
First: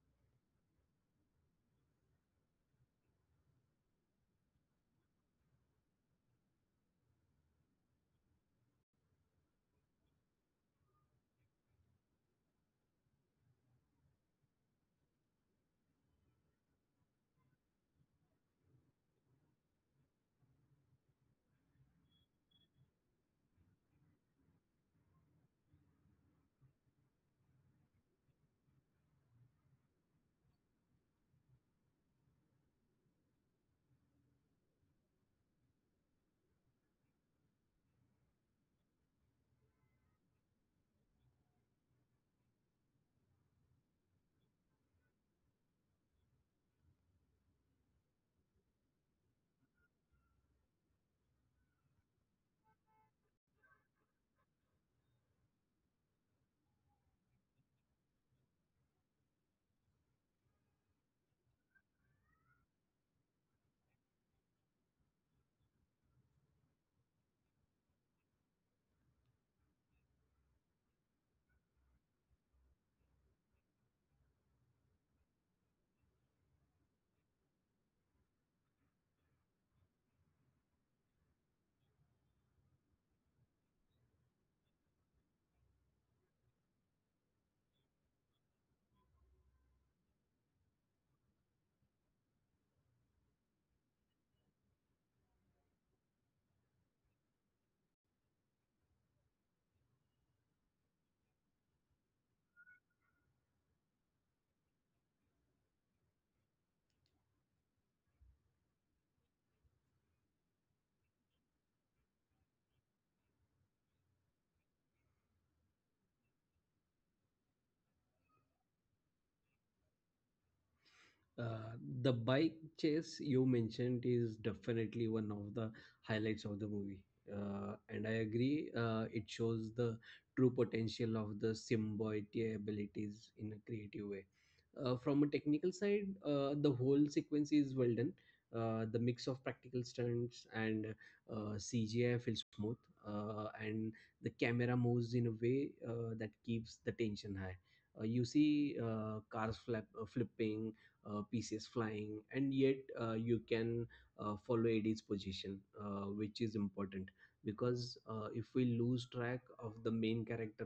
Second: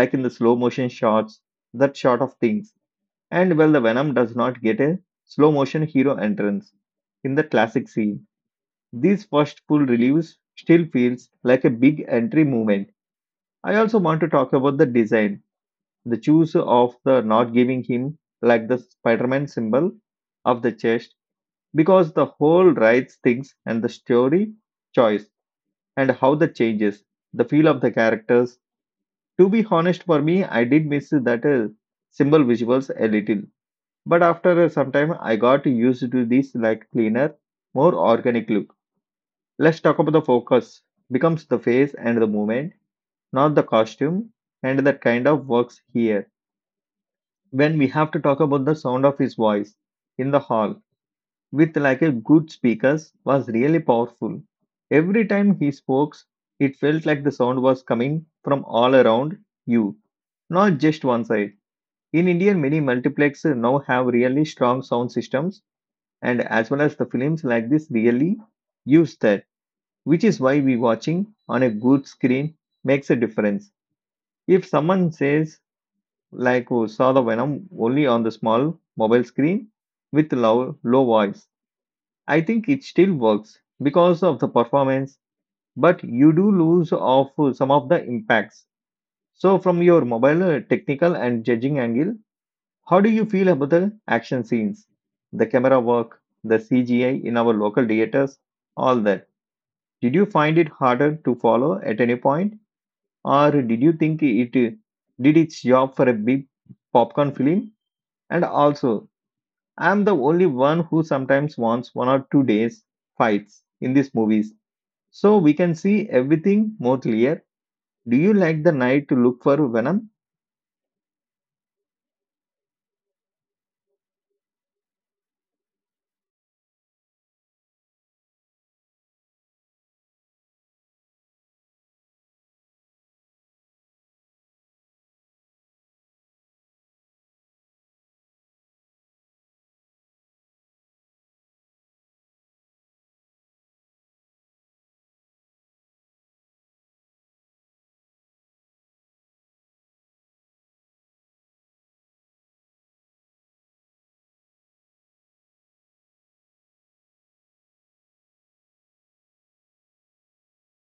S1: like in the slow motion shots, that sort of things. And well, the Venom does not get a slow motion hero entrance in the classic scene. This first full release still feels like a big entry movement. I also want to talk about the design, the choice of the not giving him like the Spider-Man symbol of the chest, because the whole rights things and the story choice and how the changes, the feel of the characters. To be honest, for me, I did miss that uh, symbol visuals a little, but after some time, I got used to this like cleaner, more organic look. Let's talk about the focus. Becomes the face and the movement, not the costume, and that kind of works here. When we have to talk about the sound of his voice in the hall, with like a good speakers, was really powerful. Every time he spoke, it felt like the sound was coming from all around you, not just one side. In India, many multiplexes now have really strong sound systems, and as well as the films like this really use that. Which is why we watching on a good screen makes a difference. If someone says like who saw the Venom only on the small mobile screen with low low voice, I think it still works because of the performance, but you do lose of some of the impacts. So from your mobile uh, technical and judging angle, how do you feel about the action scenes, the camera work, the C G I in our local theaters, all that? Did you find it harder to follow at any point? Or did you think it did its job for a big popcorn film? And also, I'm the only one who sometimes wants one or two days fights in these movies, so we can see everything more clear. Do you like the night to look for Venom?
S2: Uh, the bike chase you mentioned is definitely one of the highlights of the movie. Uh, and I agree, uh, it shows the true potential of the symbiote abilities in a creative way. Uh, from a technical side, uh, the whole sequence is well done. Uh, the mix of practical stunts and uh, C G I feels smooth, uh, and the camera moves in a way uh, that keeps the tension high. Uh, you see uh, cars flap, uh, flipping, uh, pieces flying, and yet uh, you can uh, follow A D's position, uh, which is important because uh, if we lose track of the main character,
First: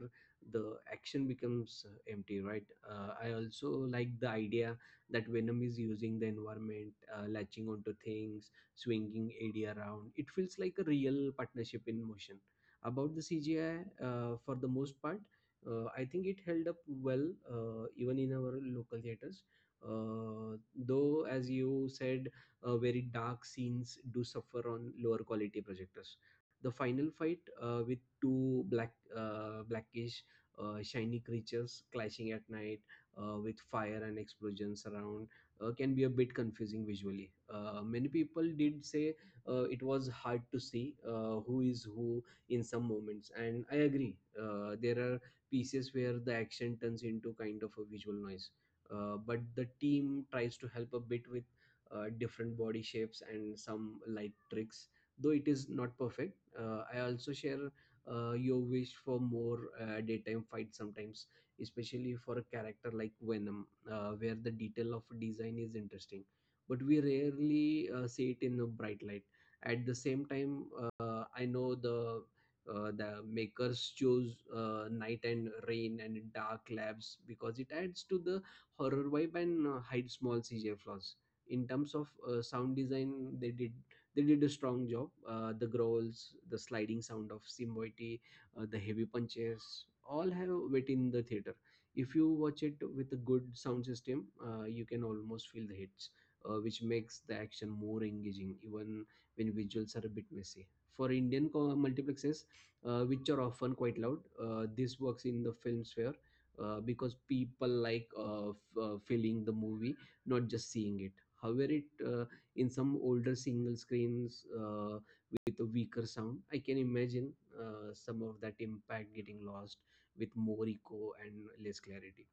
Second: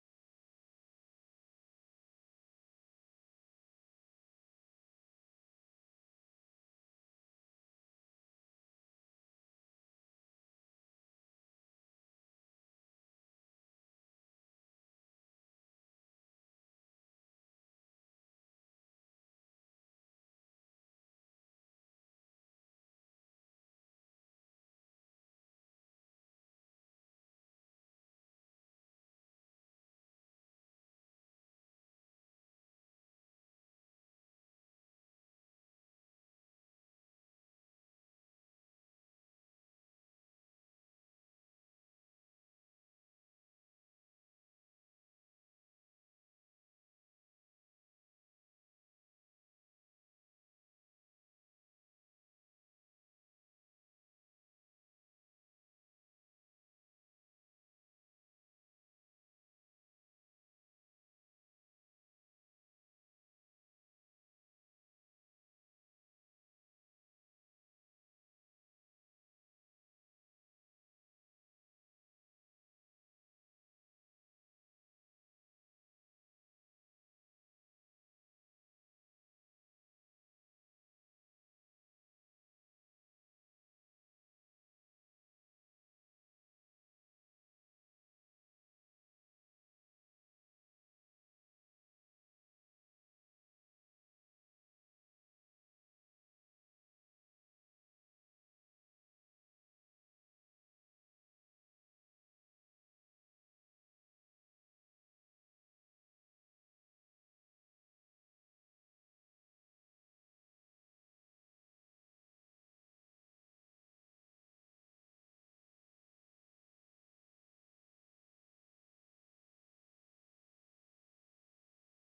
S2: the action becomes uh, empty, right? uh, I also like the idea that Venom is using the environment, uh, latching onto things, swinging AD around. It feels like a real partnership in motion. About the CGI, uh, for the most part, uh, I think it held up well, uh, even in our local theaters, uh, though as you said, uh, very dark scenes do suffer on lower quality projectors. The final fight, uh, with two black uh, blackish, uh, shiny creatures clashing at night, uh, with fire and explosions around, uh, can be a bit confusing visually. Uh, many people did say uh, it was hard to see uh, who is who in some moments, and I agree, uh, there are pieces where the action turns into kind of a visual noise, uh, but the team tries to help a bit with uh, different body shapes and some light tricks, though it is not perfect. uh, I also share uh, your wish for more uh, daytime fights sometimes, especially for a character like Venom, uh, where the detail of design is interesting but we rarely uh, see it in a bright light. At the same time, uh, I know the uh, the makers chose uh, night and rain and dark labs because it adds to the horror vibe and uh, hide small C G I flaws. In terms of uh, sound design, they did they did a strong job. Uh, the growls, the sliding sound of Simboity, uh, the heavy punches, all have weight in the theater. If you watch it with a good sound system, uh, you can almost feel the hits, uh, which makes the action more engaging, even when visuals are a bit messy. For Indian co- multiplexes, uh, which are often quite loud. Uh, this works in the film sphere, uh, because people like uh, f- uh, feeling the movie, not just seeing it. However, it uh, in some older single screens, uh, with a weaker sound, I can imagine uh, some of that impact getting lost, with more echo and less clarity.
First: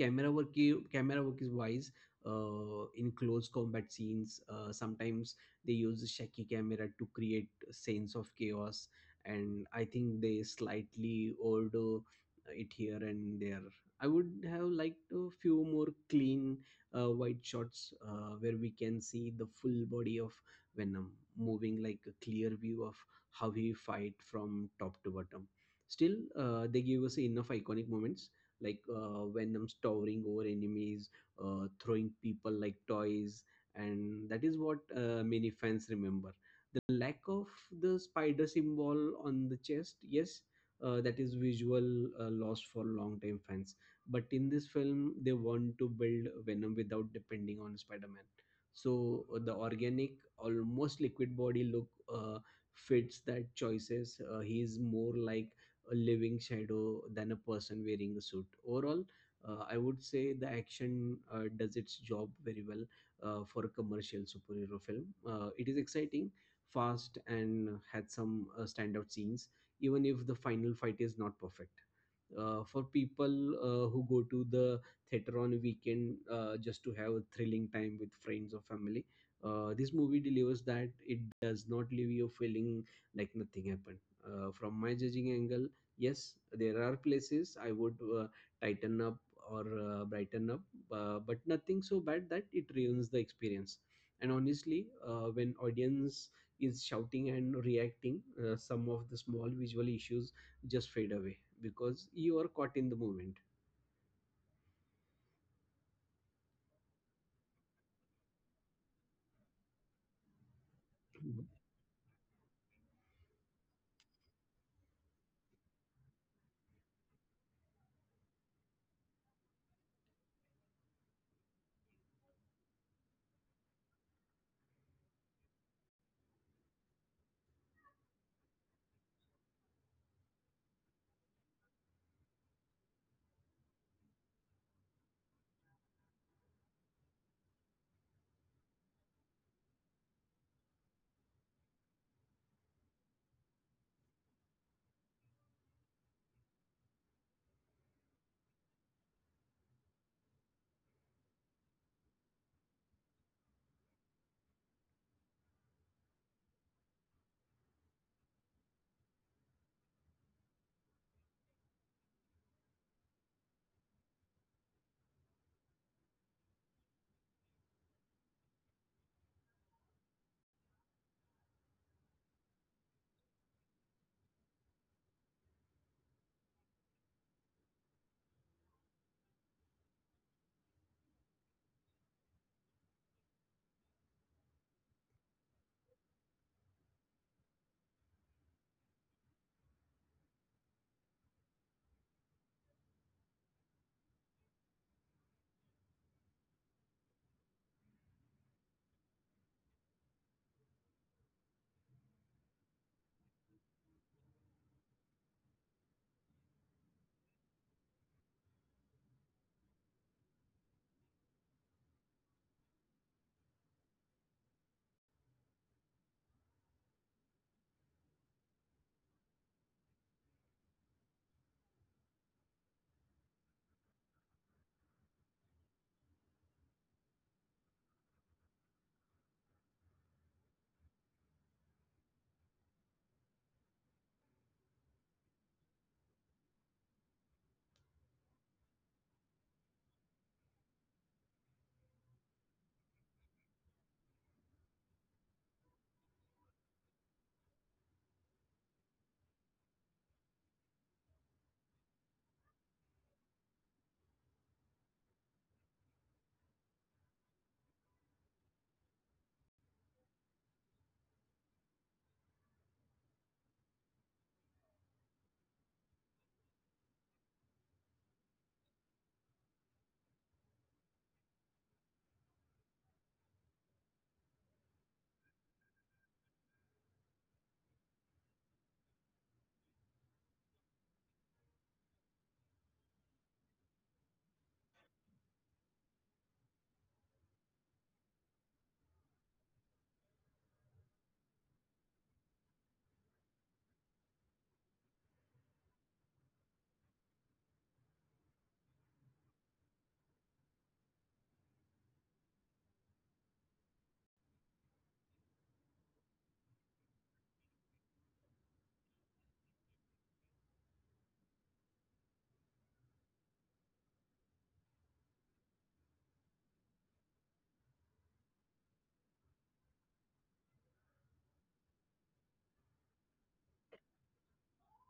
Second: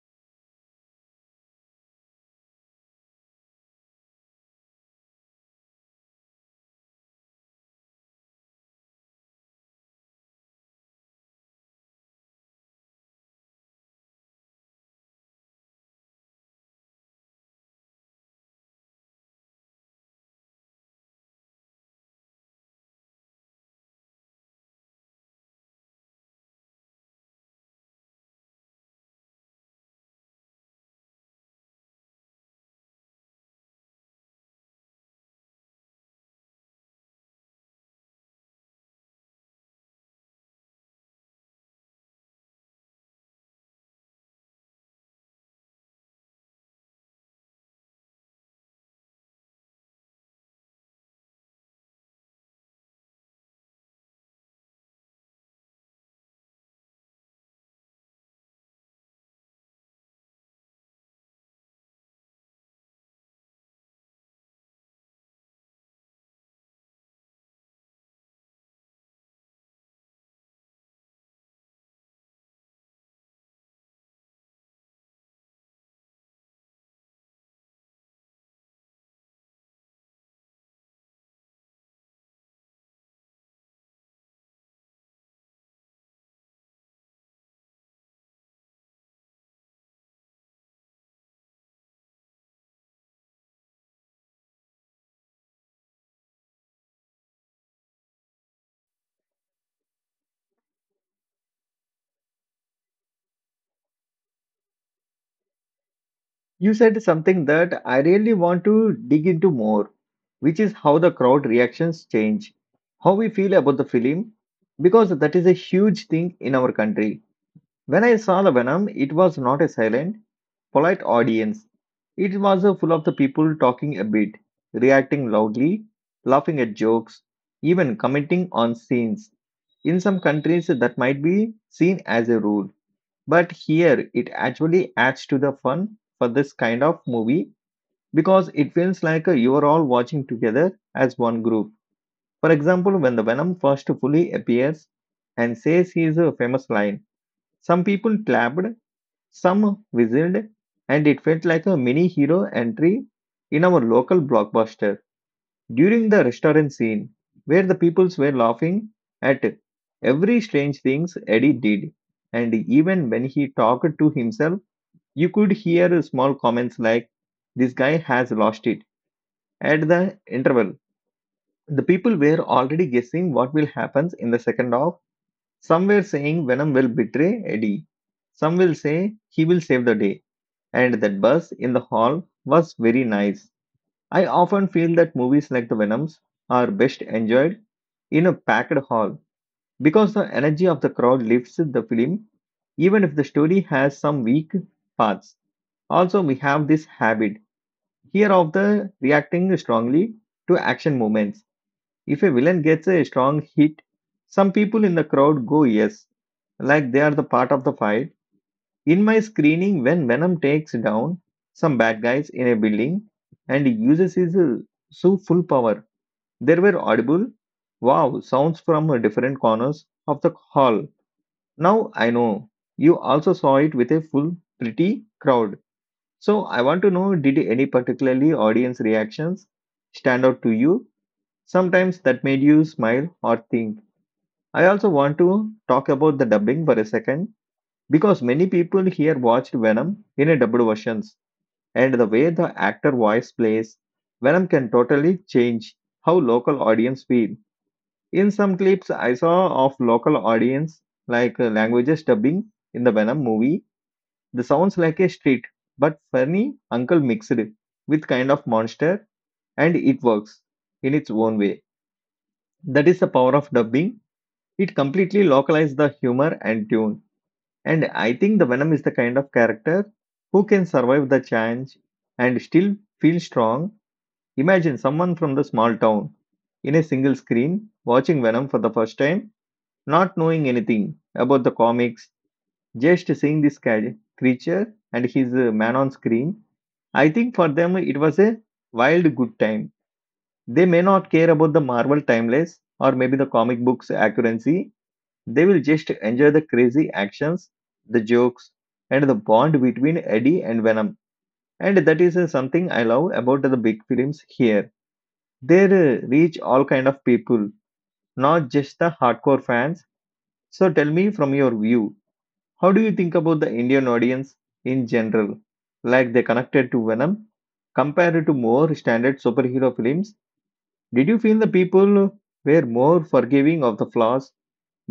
S2: camera work i- Camera work is wise. Uh, in close combat scenes, uh, sometimes they use a shaky camera to create a sense of chaos, and I think they slightly overdo it here and there. I would have liked a few more clean, uh, wide shots, uh, where we can see the full body of Venom moving, like a clear view of how he fight from top to bottom. Still, uh, they give us enough iconic moments, like uh, Venom towering over enemies, uh, throwing people like toys. And that is what uh, many fans remember. The lack of the spider symbol on the chest, yes, uh, that is visual, uh, loss for long time fans. But in this film they want to build Venom without depending on Spider-Man. So uh, the organic, almost liquid body look, uh, fits that choices. Uh, he is more like a living shadow than a person wearing a suit. Overall, uh, I would say the action uh, does its job very well uh, for a commercial superhero film. Uh, it is exciting, fast, and had some uh, standout scenes, even if the final fight is not perfect. Uh, for people uh, who go to the theater on a weekend, uh, just to have a thrilling time with friends or family, uh, this movie delivers that. It does not leave you feeling like nothing happened. Uh, from my judging angle, yes, there are places I would uh, tighten up or uh, brighten up, uh, but nothing so bad that it ruins the experience. And honestly, uh, when audience is shouting and reacting, uh, some of the small visual issues just fade away because you are caught in the moment.
S1: You said something that I really want to dig into more, which is how the crowd reactions change, how we feel about the film, because that is a huge thing in our country. When I saw the Venom, it was not a silent, polite audience. It was uh, full of the people talking a bit, reacting loudly, laughing at jokes, even commenting on scenes. In some countries, that might be seen as a rule, but here it actually adds to the fun for this kind of movie because it feels like uh, you are all watching together as one group. For example, when the Venom first fully appears and says his uh, famous line, some people clapped, some whistled, and it felt like a mini hero entry in our local blockbuster during the restaurant scene, where the peoples were laughing at every strange things Eddie did. And even when he talked to himself, you could hear small comments like, "This guy has lost it." At the interval, the people were already guessing what will happen in the second half. Some were saying Venom will betray Eddie. Some will say he will save the day, and that buzz in the hall was very nice. I often feel that movies like The Venoms are best enjoyed in a packed hall because the energy of the crowd lifts the film, even if the story has some weak parts. Also, we have this habit here of the reacting strongly to action moments. If a villain gets a strong hit, some people in the crowd go yes, like they are the part of the fight. In my screening, when Venom takes down some bad guys in a building and uses his uh, su- full power, there were audible wow sounds from uh, different corners of the hall. Now I know you also saw it with a full, pretty crowd. So I want to know, did any particularly audience reactions stand out to you? Sometimes that made you smile or think. I also want to talk about the dubbing for a second because many people here watched Venom in a dubbed versions, and the way the actor voice plays, Venom can totally change how local audience feel. In some clips I saw of local audience like uh, languages dubbing in the Venom movie, the sounds like a street but funny uncle mixed with kind of monster, and it works in its own way. That is the power of dubbing. It completely localizes the humor and tune. And I think the Venom is the kind of character who can survive the challenge and still feel strong. Imagine someone from the small town in a single screen watching Venom for the first time, not knowing anything about the comics, just seeing this ca- creature and his uh, man on screen. I think for them it was a wild good time. They may not care about the Marvel timeless or maybe the comic books accuracy, they will just enjoy the crazy actions, the jokes, and the bond between Eddie and Venom. And that is uh, something I love about the big films here. They uh, reach all kind of people, not just the hardcore fans. So tell me from your view, how do you think about the Indian audience in general? Like they connected to Venom compared to more standard superhero films? Did you feel the people were more forgiving of the flaws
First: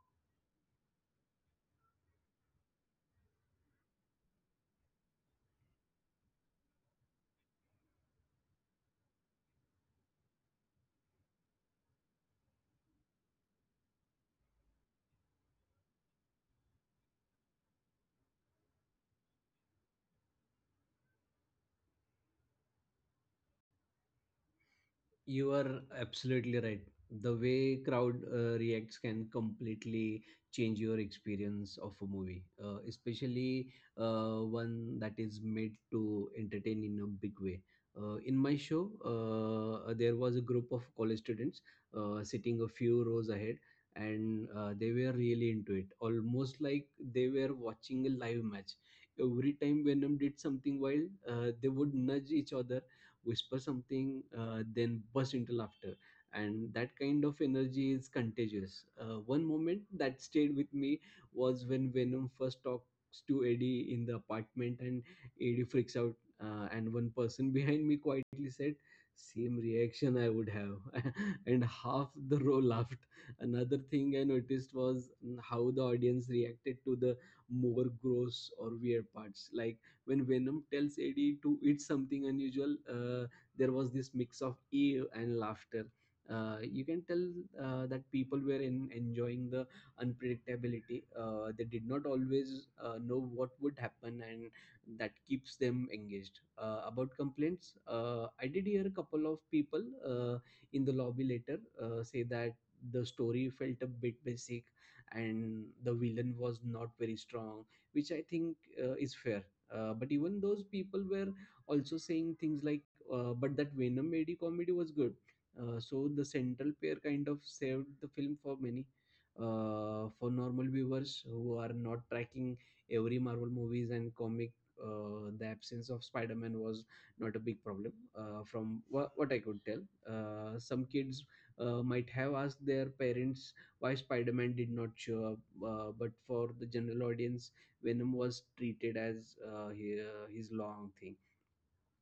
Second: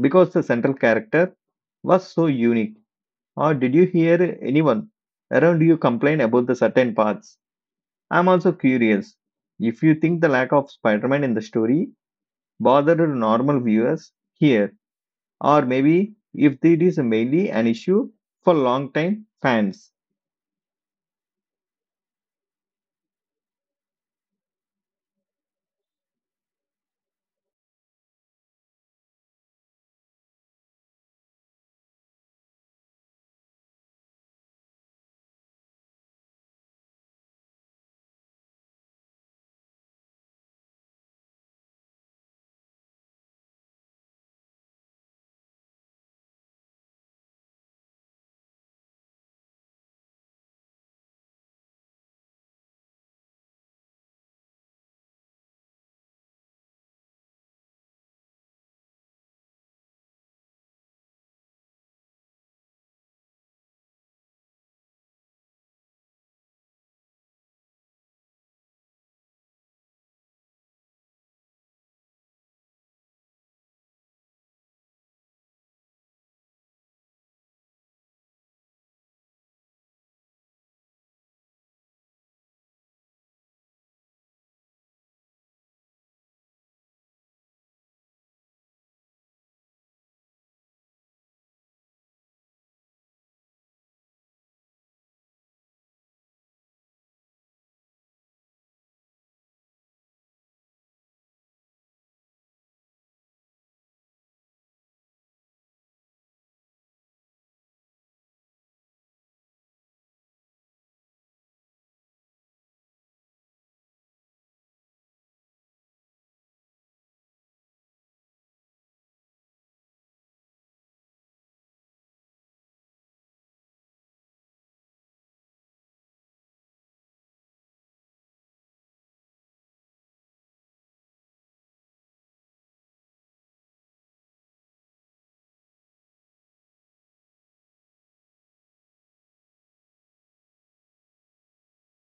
S1: because the central character was so unique? Or did you hear anyone around you complain about the certain parts? I'm also curious if you think the lack of Spider Man in the story bothered normal viewers here, or maybe if it is mainly an issue for long time fans.
S2: You are absolutely right. The way crowd uh, reacts can completely change your experience of a movie, uh, especially uh, one that is made to entertain in a big way. Uh, in my show, uh, there was a group of college students uh, sitting a few rows ahead, and uh, they were really into it, almost like they were watching a live match. Every time Venom did something wild, uh, they would nudge each other, whisper something, uh, then burst into laughter. And that kind of energy is contagious. Uh, one moment that stayed with me was when Venom first talks to Eddie in the apartment, and Eddie freaks out. Uh, and one person *laughs* behind me quietly said, "Same reaction I would have," *laughs* and half the row laughed. Another thing I noticed was mm, how the audience reacted to the more gross or weird parts, like when Venom tells Eddie to eat something unusual. Uh, there was this mix of awe and laughter. Uh, you can tell uh, that people were in, enjoying the unpredictability. Uh, they did not always uh, know what would happen, and that keeps them engaged. Uh, about complaints, uh, I did hear a couple of people uh, in the lobby later uh, say that the story felt a bit basic and the villain was not very strong, which I think uh, is fair. Uh, but even those people were also saying things like, uh, but that Venom A D comedy was good. Uh, so the central pair kind of saved the film for many, uh, for normal viewers who are not tracking every Marvel movies and comic. Uh, the absence of Spider-Man was not a big problem, uh, from what, what I could tell. Uh, some kids uh, might have asked their parents why Spider-Man did not show up, uh, but for the general audience, Venom was treated as uh, he- uh, his long thing.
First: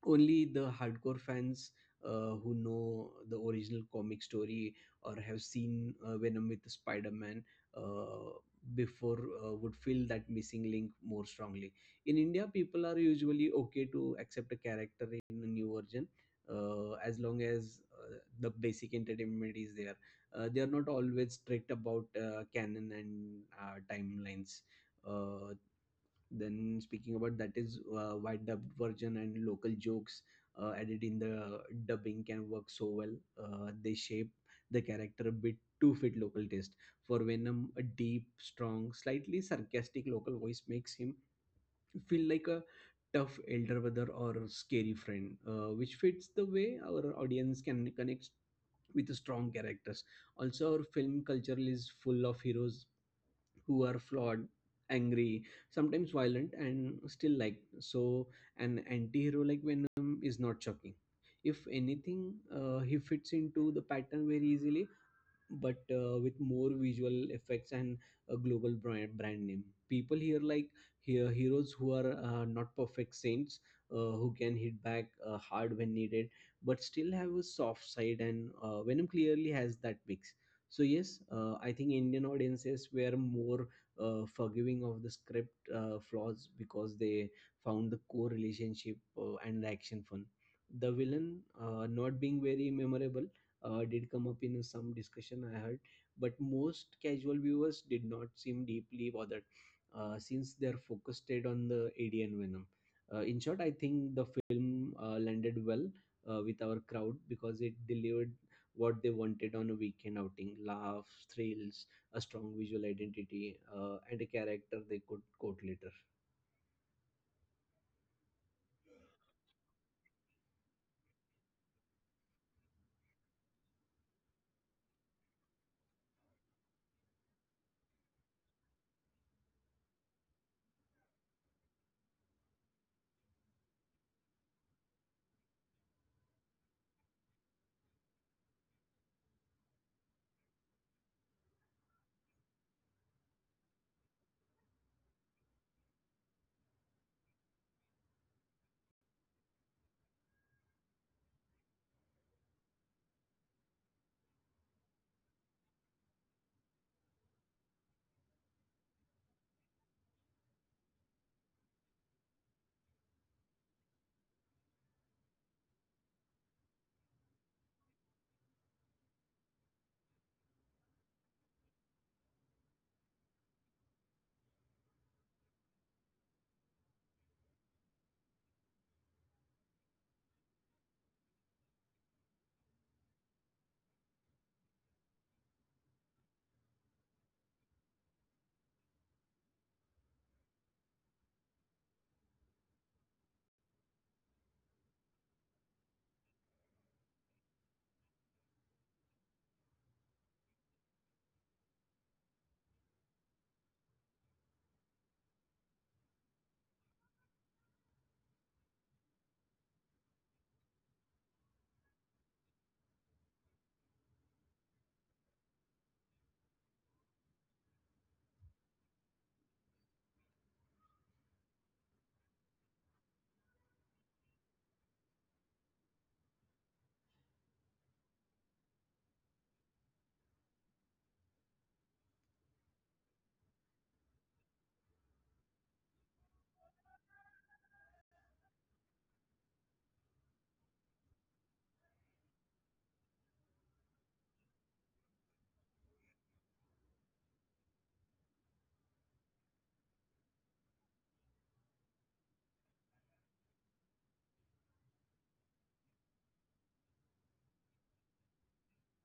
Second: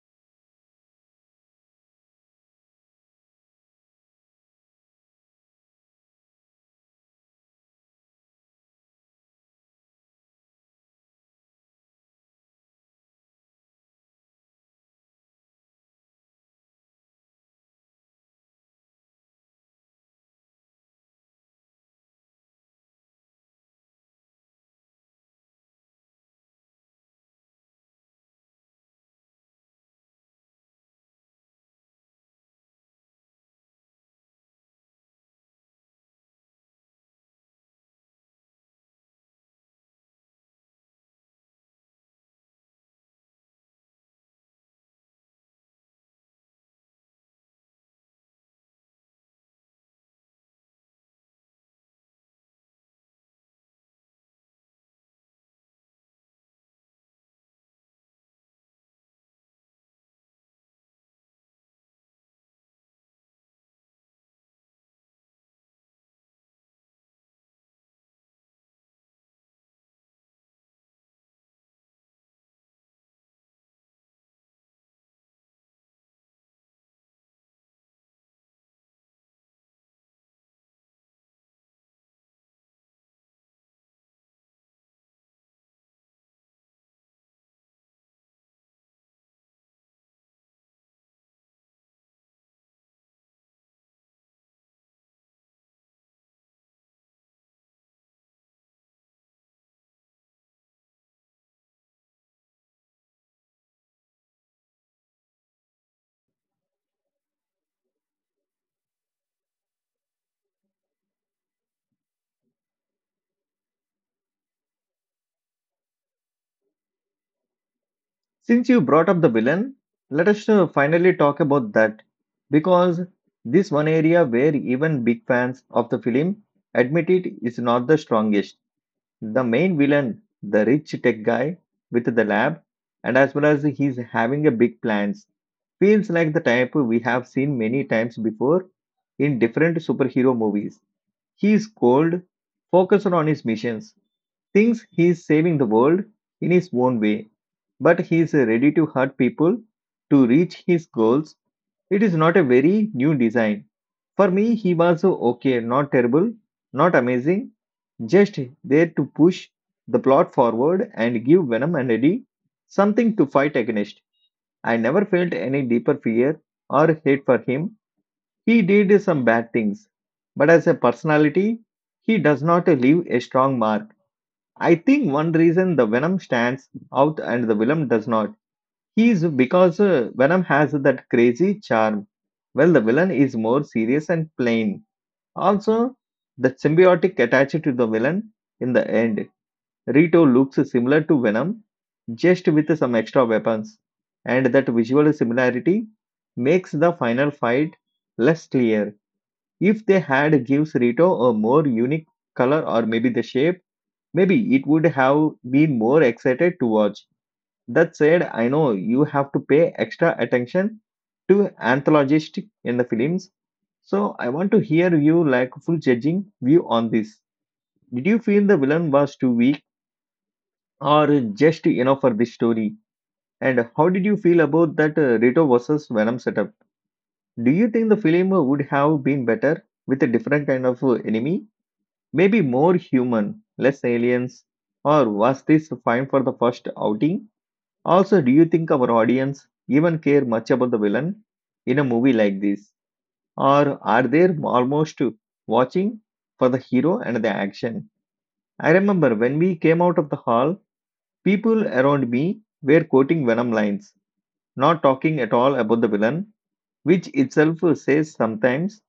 S2: Only the hardcore fans uh, who know the original comic story or have seen uh, Venom with Spider-Man uh, before uh, would feel that missing link more strongly. In India, people are usually okay to accept a character in a new version. Uh, as long as uh, the basic entertainment is there, uh, they are not always strict about uh, canon and uh, timelines. uh, then speaking about that is uh, why dubbed version and local jokes uh, added in the dubbing can work so well. Uh, they shape the character a bit to fit local taste. For Venom, a deep, strong, slightly sarcastic local voice makes him feel like a tough elder brother or a scary friend, uh, which fits the way our audience can connect with strong characters. Also, our film culture is full of heroes who are flawed, angry, sometimes violent and still like so. An anti-hero like Venom is not shocking. If anything, uh, he fits into the pattern very easily. But uh, with more visual effects and a global brand, brand name, people here like, here, heroes who are uh, not perfect saints, uh, who can hit back uh, hard when needed but still have a soft side. And uh, Venom clearly has that mix. So yes, uh, I think Indian audiences were more uh, forgiving of the script uh, flaws, because they found the core relationship uh, and the action fun. The villain uh, not being very memorable uh, did come up in some discussion I heard, but most casual viewers did not seem deeply bothered, uh, since their focus stayed on the AD and Venom. Uh, in short, I think the film uh, landed well uh, with our crowd because it delivered what they wanted on a weekend outing: laughs, thrills, a strong visual identity, uh, and a character they could quote later.
S1: Since you brought up the villain, let us uh, finally talk about that, because this one area where even big fans of the film admit it is not the strongest. The main villain, the rich tech guy with the lab, and as well as he's having a big plans, feels like the type we have seen many times before in different superhero movies. He is cold, focused on his missions, thinks he is saving the world in his own way, but he is ready to hurt people to reach his goals. It is not a very new design. For me, he was okay, not terrible, not amazing, just there to push the plot forward and give Venom and Eddie something to fight against. I never felt any deeper fear or hate for him. He did some bad things, but as a personality, he does not leave a strong mark. I think one reason the Venom stands out and the villain does not is because uh, Venom has that crazy charm. Well, the villain is more serious and plain. Also, the symbiotic attached to the villain in the end. Rito looks similar to Venom, just with some extra weapons, and that visual similarity makes the final fight less clear. If they had gives Rito a more unique color or maybe the shape, maybe it would have been more excited to watch. That said, I know you have to pay extra attention to anthologistic in the films, so I want to hear you like full judging view on this. Did you feel the villain was too weak or just enough for this story? And how did you feel about that uh, Rito versus Venom setup? Do you think the film would have been better with a different kind of uh, enemy? Maybe more human, less aliens? Or was this fine for the first outing? Also, do you think our audience even care much about the villain in a movie like this? Or are they almost watching for the hero and the action? I remember when we came out of the hall, people around me were quoting Venom lines, not talking at all about the villain, which itself says sometimes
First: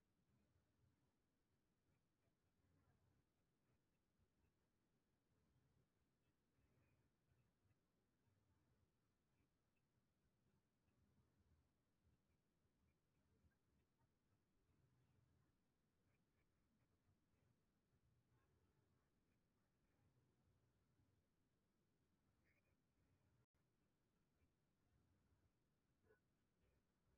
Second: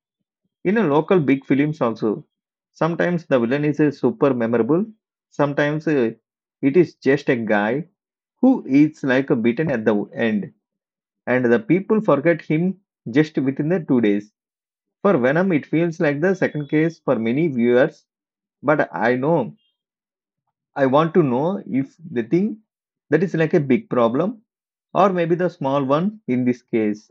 S1: in a local big films also. Sometimes the villain is uh, super memorable, sometimes uh, it is just a guy who eats like a beaten at the end, and the people forget him just within the two days. For Venom, it feels like the second case for many viewers, but I know I want to know if they think that is like a big problem or maybe the small one in this case.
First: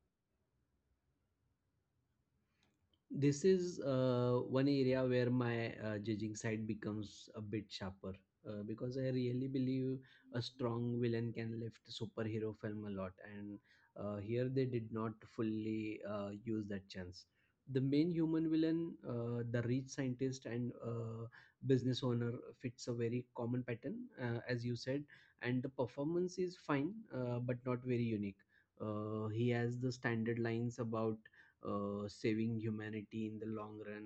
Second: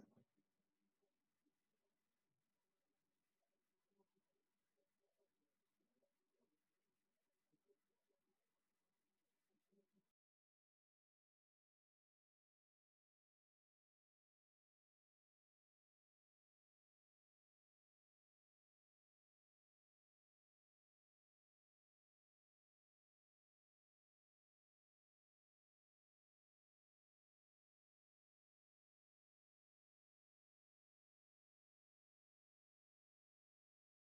S2: This is uh, one area where my uh, judging side becomes a bit sharper uh, because I really believe a strong villain can lift superhero film a lot, and uh, here they did not fully uh, use that chance. The main human villain, uh, the rich scientist and uh, business owner, fits a very common pattern, uh, as you said, and the performance is fine, uh, but not very unique. Uh, he has the standard lines about uh, saving humanity in the long run,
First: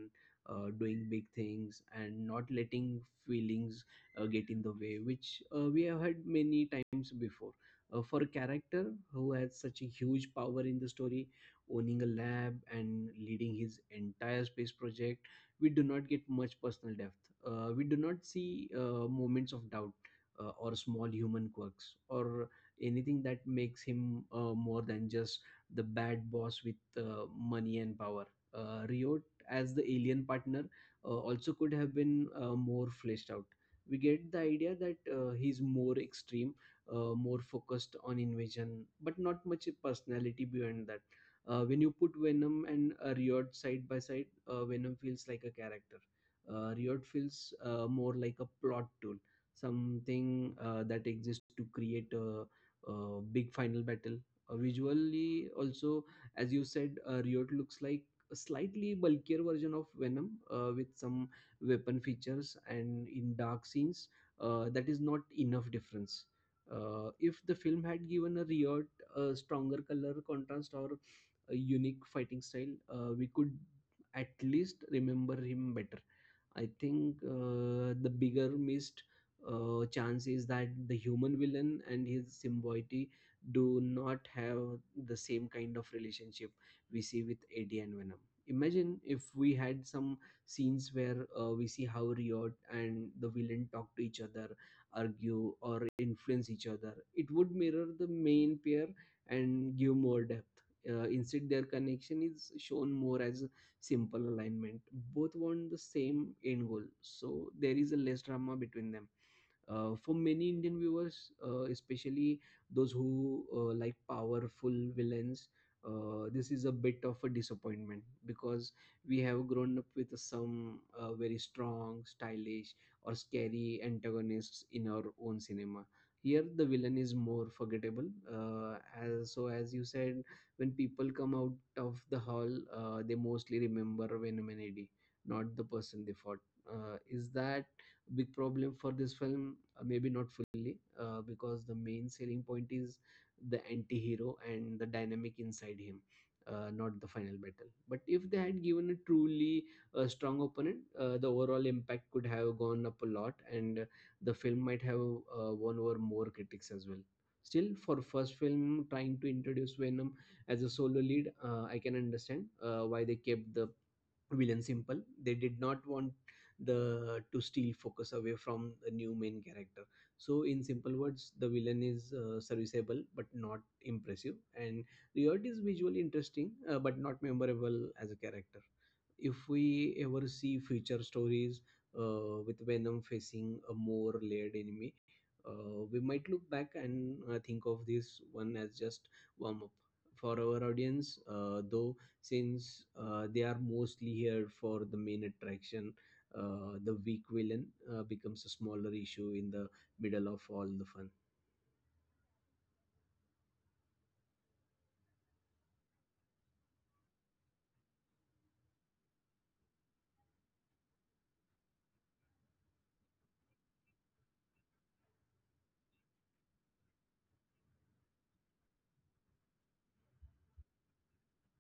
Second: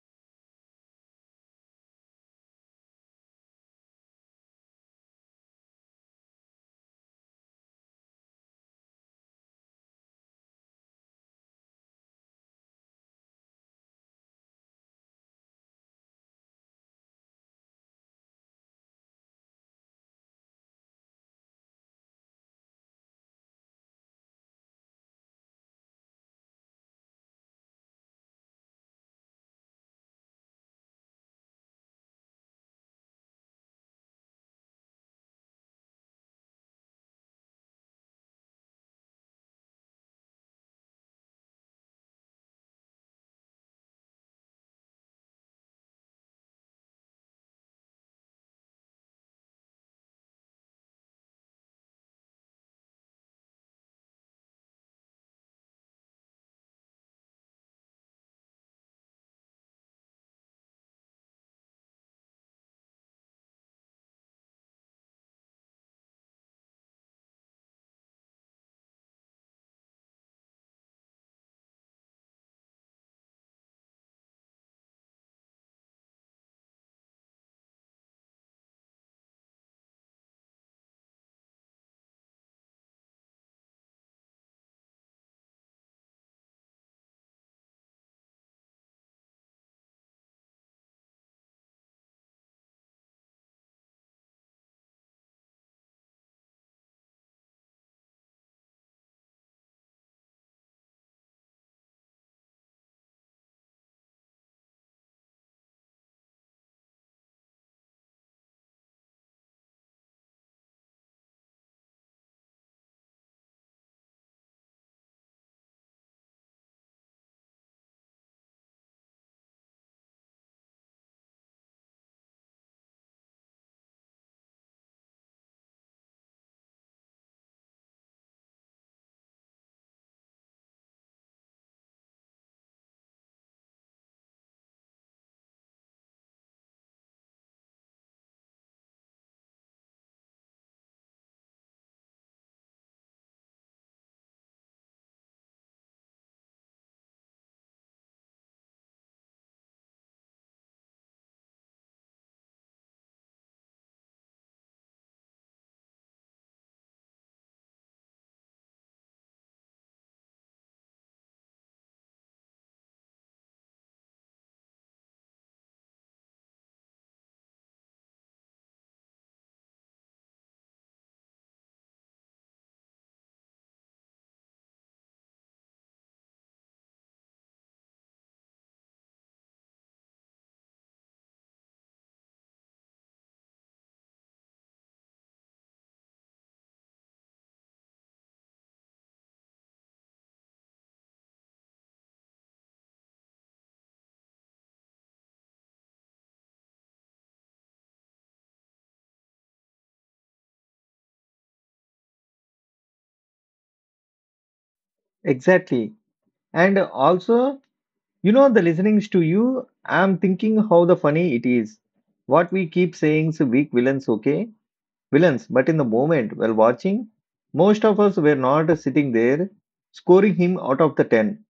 S2: uh, doing big things, and not letting feelings uh, get in the way, which uh, we have had many times before. Uh, for a character who has such a huge power in the story, owning a lab and leading his entire space project, we do not get much personal depth. Uh, we do not see uh, moments of doubt uh, or small human quirks or anything that makes him uh, more than just the bad boss with uh, money and power. Uh, Riot, as the alien partner, uh, also could have been uh, more fleshed out. We get the idea that uh, he's more extreme, uh, more focused on invasion, but not much personality beyond that. Uh, when you put Venom and uh, Riot side by side, uh, Venom feels like a character. Uh, Riot feels uh, more like a plot tool, something uh, that exists to create a, a big final battle. Uh, visually also, as you said, uh, Riot looks like a slightly bulkier version of Venom uh, with some weapon features, and in dark scenes, uh, that is not enough difference. Uh, if the film had given a Riot a stronger color contrast or a unique fighting style, uh, we could at least remember him better. I think uh, the bigger missed uh, chance is that the human villain and his symbiote do not have the same kind of relationship we see with Eddie and Venom. Imagine if we had some scenes where uh, we see how Riot and the villain talk to each other, argue, or influence each other. It would mirror the main pair and give more depth. Uh, instead, their connection is shown more as simple alignment. Both want the same end goal, so there is a less drama between them. Uh, for many Indian viewers, uh, especially those who uh, like powerful villains, uh, this is a bit of a disappointment because we have grown up with some uh, very strong, stylish, or scary antagonists in our own cinema. Here, the villain is more forgettable. Uh, as, so, as you said, when people come out of the hall, uh, they mostly remember Venom and Eddie, not the person they fought. Uh, is that big problem for this film? Uh, maybe not fully, uh, because the main selling point is the anti-hero and the dynamic inside him, uh, not the final battle. But if they had given a truly uh, strong opponent, uh, the overall impact could have gone up a lot, and uh, the film might have uh, won over more critics as well. Still, for first film trying to introduce Venom as a solo lead, uh, I can understand uh, why they kept the villain simple. They did not want the to steal focus away from the new main character. So, in simple words, the villain is uh, serviceable but not impressive, and Riot is visually interesting uh, but not memorable as a character. If we ever see future stories uh, with Venom facing a more layered enemy, uh, we might look back and uh, think of this one as just warm up for our audience. Uh, though, since uh, they are mostly here for the main attraction, uh, the weak villain uh, becomes a smaller issue in the middle of all the fun.
S1: Exactly. And also, you know, the listenings to you, I'm thinking how the funny it is. What we keep saying is weak villains, okay? Villains, but in the moment while watching, most of us were not sitting there scoring him out of the ten.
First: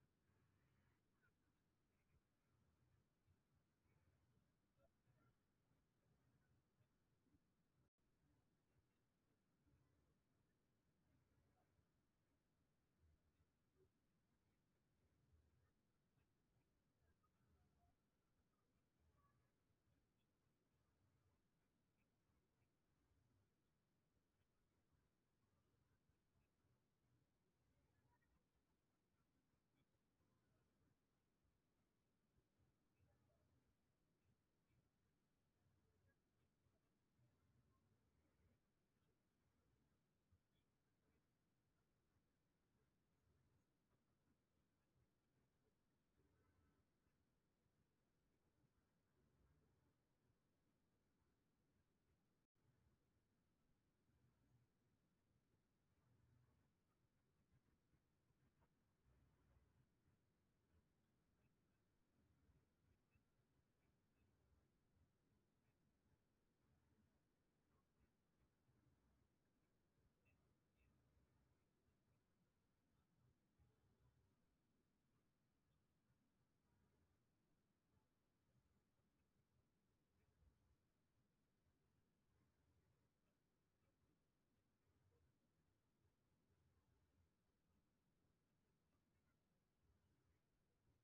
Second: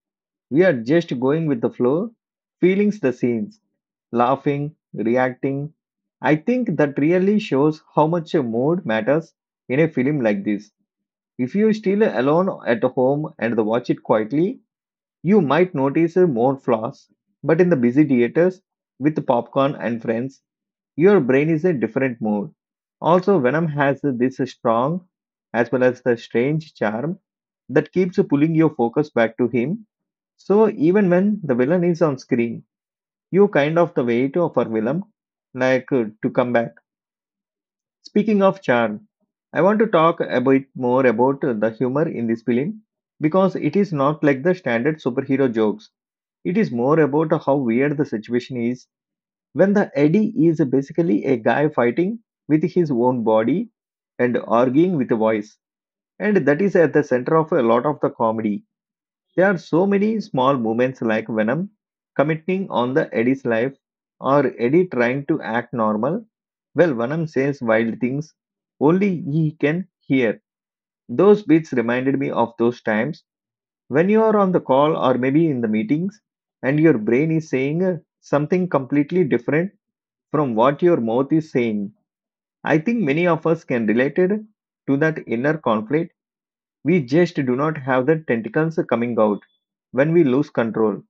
S1: We are just going with the flow, feelings the scenes, laughing, reacting. I think that really shows how much a mood matters in a film like this. If you're still alone at home and watch it quietly, you might notice more flaws. But in the busy theaters with popcorn and friends, your brain is in a different mood. Also, Venom has this strong as well as the strange charm that keeps pulling your focus back to him. So even when the villain is on screen, you kind of the wait for Willem, like uh, to come back. Speaking of charm, I want to talk a bit more about uh, the humor in this film because it is not like the standard superhero jokes. It is more about how weird the situation is when the Eddie is basically a guy fighting with his own body and arguing with a voice, and that is at the center of a lot of the comedy. There are so many small moments like Venom commenting on the Eddie's life or Eddie trying to act normal. Well, Venom says wild things only he can hear. Those bits reminded me of those times when you are on the call or maybe in the meetings and your brain is saying uh, something completely different from what your mouth is saying. I think many of us can relate it to that inner conflict. We just do not have the tentacles coming out when we lose control.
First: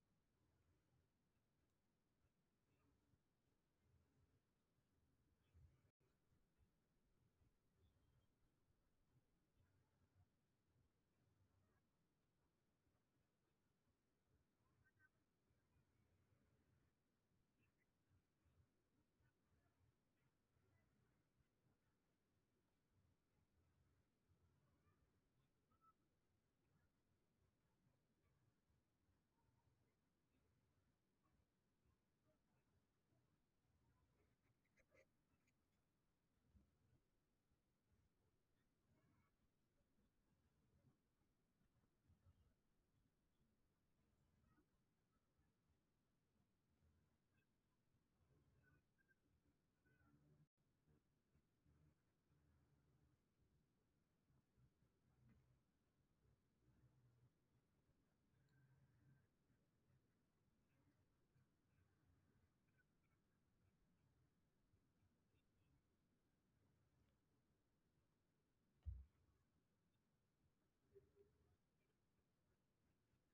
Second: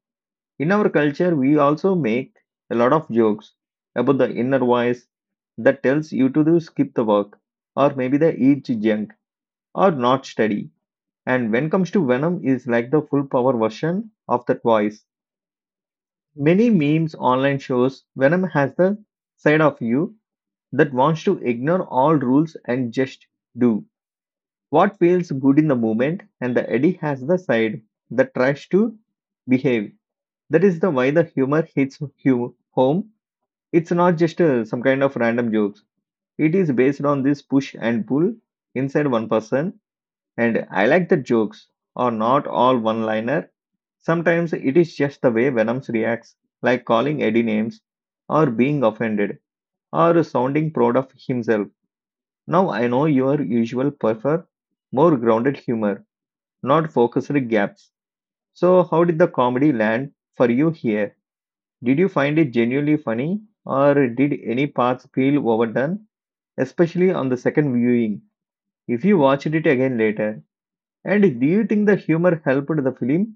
S1: In our culture, we also make a lot of jokes about the inner voice that tells you to do skip the work, or maybe the eat junk, or not study. And when comes to Venom, is like the full power version of that voice. Many memes online shows Venom has the side of you that wants to ignore all rules and just do what feels good in the moment, and the Eddie has the side that tries to behave. That is the why the humor hits hu- home It's not just uh, some kind of random jokes. It is based on this push and pull inside one person. And I like that jokes are not all one liner. Sometimes it is just the way Venoms reacts, like calling Eddie names, or being offended, or sounding proud of himself. Now I know your usual prefer more grounded humor, not focused gaps. So, how did the comedy land for you here? Did you find it genuinely funny, or did any parts feel overdone, especially on the second viewing, if you watched it again later? And do you think the humor helped the film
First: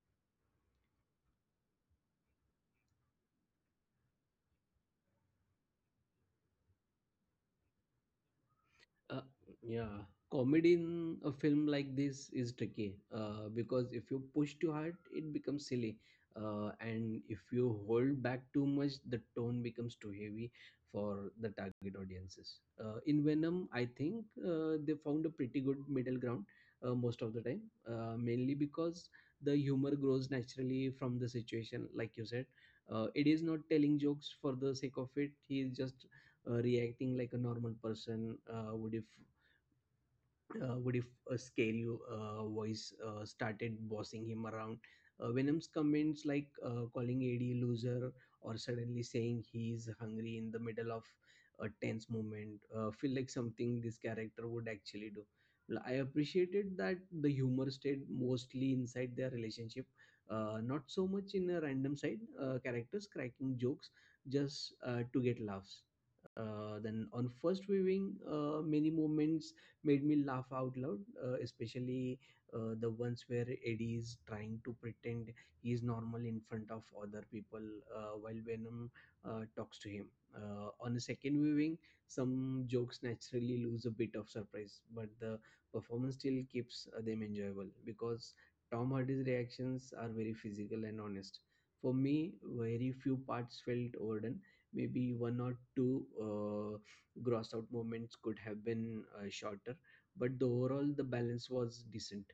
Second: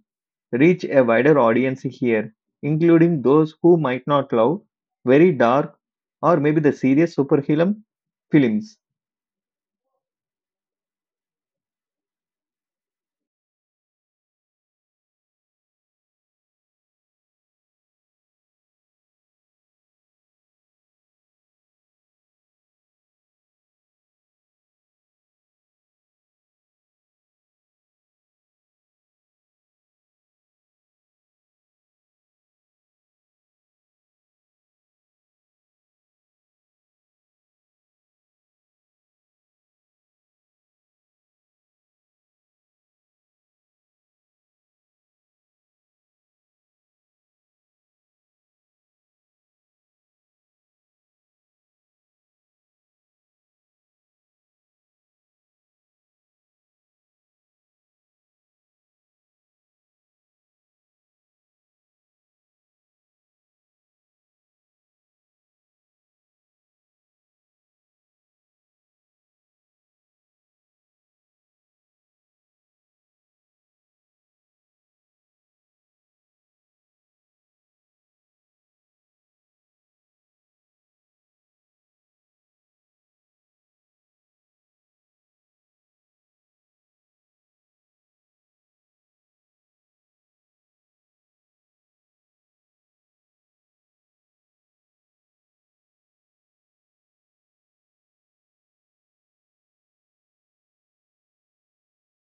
S1: reach a wider audience here, including those who might not love very dark or maybe the serious superhero films?
S2: Uh, yeah, comedy in a film like this is tricky uh, because if you push too hard, it becomes silly. Uh, and if you hold back too much, the tone becomes too heavy for the target audiences. Uh, in Venom, I think uh, they found a pretty good middle ground uh, most of the time, uh, mainly because the humor grows naturally from the situation, like you said. Uh, it is not telling jokes for the sake of it, he is just uh, reacting like a normal person uh, would if uh, what if a scary uh, voice uh, started bossing him around? Uh, Venom's comments, like uh, calling A D loser or suddenly saying he's hungry in the middle of a tense moment, uh, feel like something this character would actually do. Well, I appreciated that the humor stayed mostly inside their relationship, uh, not so much in a random side uh, characters cracking jokes just uh, to get laughs. Uh, then on first viewing, uh, many moments made me laugh out loud, uh, especially uh, the ones where Eddie is trying to pretend he is normal in front of other people uh, while Venom uh, talks to him. Uh, on a second viewing, some jokes naturally lose a bit of surprise, but the performance still keeps uh, them enjoyable because Tom Hardy's reactions are very physical and honest. For me, very few parts felt overdone. Maybe one or two uh, gross out moments could have been uh, shorter, but the overall the balance was decent.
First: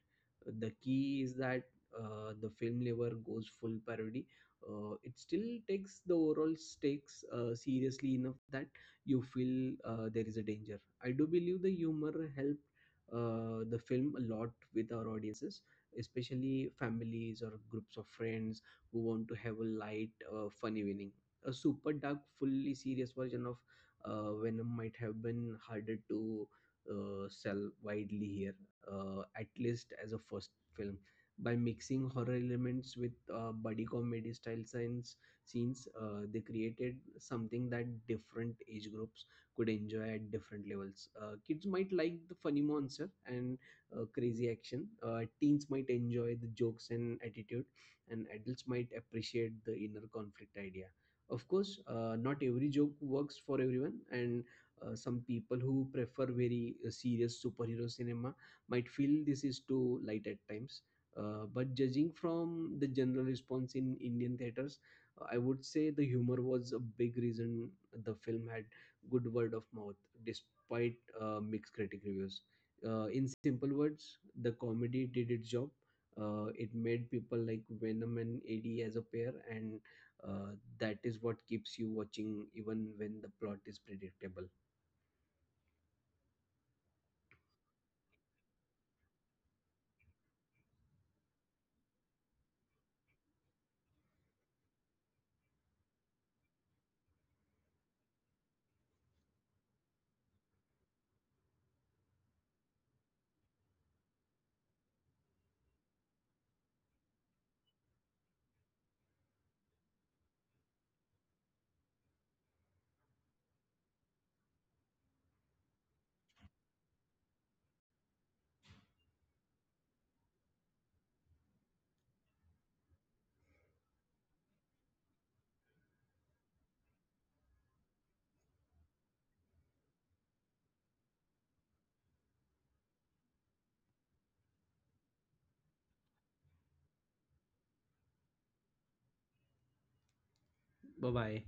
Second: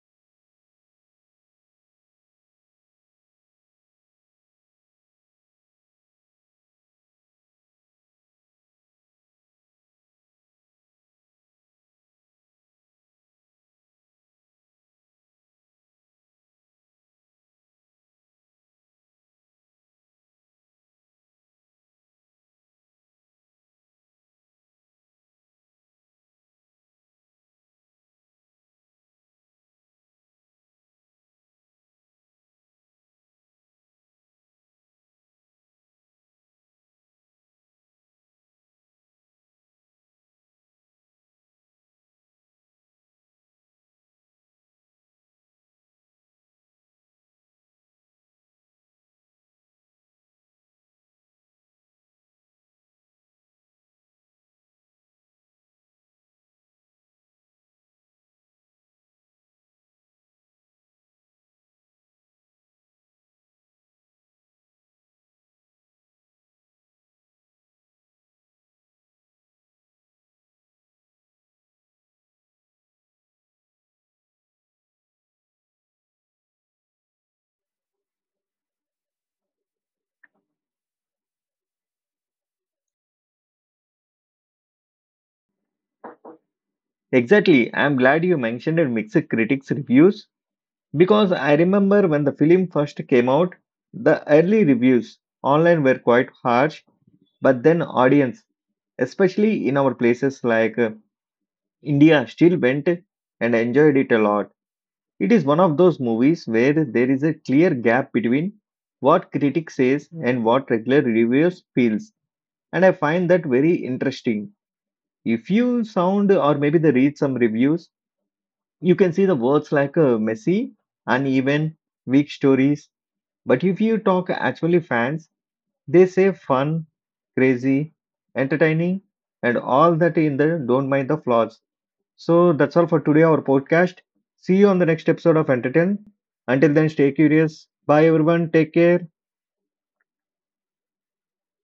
S2: The key is that uh, the film never goes full parody. Uh, it still takes the overall stakes uh, seriously enough that you feel uh, there is a danger. I do believe the humor helped uh, the film a lot with our audiences, especially families or groups of friends who want to have a light, uh, fun evening. A super dark, fully serious version of uh, Venom might have been harder to uh, sell widely here, uh, at least as a first film. By mixing horror elements with uh, buddy comedy style science scenes, uh, they created something that different age groups could enjoy at different levels. Uh, kids might like the funny monster and uh, crazy action. Uh, teens might enjoy the jokes and attitude, and adults might appreciate the inner conflict idea. Of course, uh, not every joke works for everyone, and uh, some people who prefer very uh, serious superhero cinema might feel this is too light at times. Uh, but judging from the general response in Indian theaters, uh, I would say the humor was a big reason the film had good word of mouth, despite uh, mixed critic reviews. Uh, in simple words, the comedy did its job. Uh, it made people like Venom and A D as a pair, and uh, that is what keeps you watching even when the plot is predictable.
S1: Exactly, I'm glad you mentioned mixed critics' reviews because I remember when the film first came out, the early reviews online were quite harsh, but then audience, especially in our places like uh, India, still went and enjoyed it a lot. It is one of those movies where there is a clear gap between what critics says and what regular reviewers feels, and I find that very interesting. If you sound or maybe they read some reviews, you can see the words like uh, messy, uneven, weak stories. But if you talk actually fans, they say fun, crazy, entertaining, and all that in the don't mind the flaws. So that's all for today, our podcast. See you on the next episode of Entertain. Until then, stay curious. Bye, everyone. Take care.
S2: Bye bye.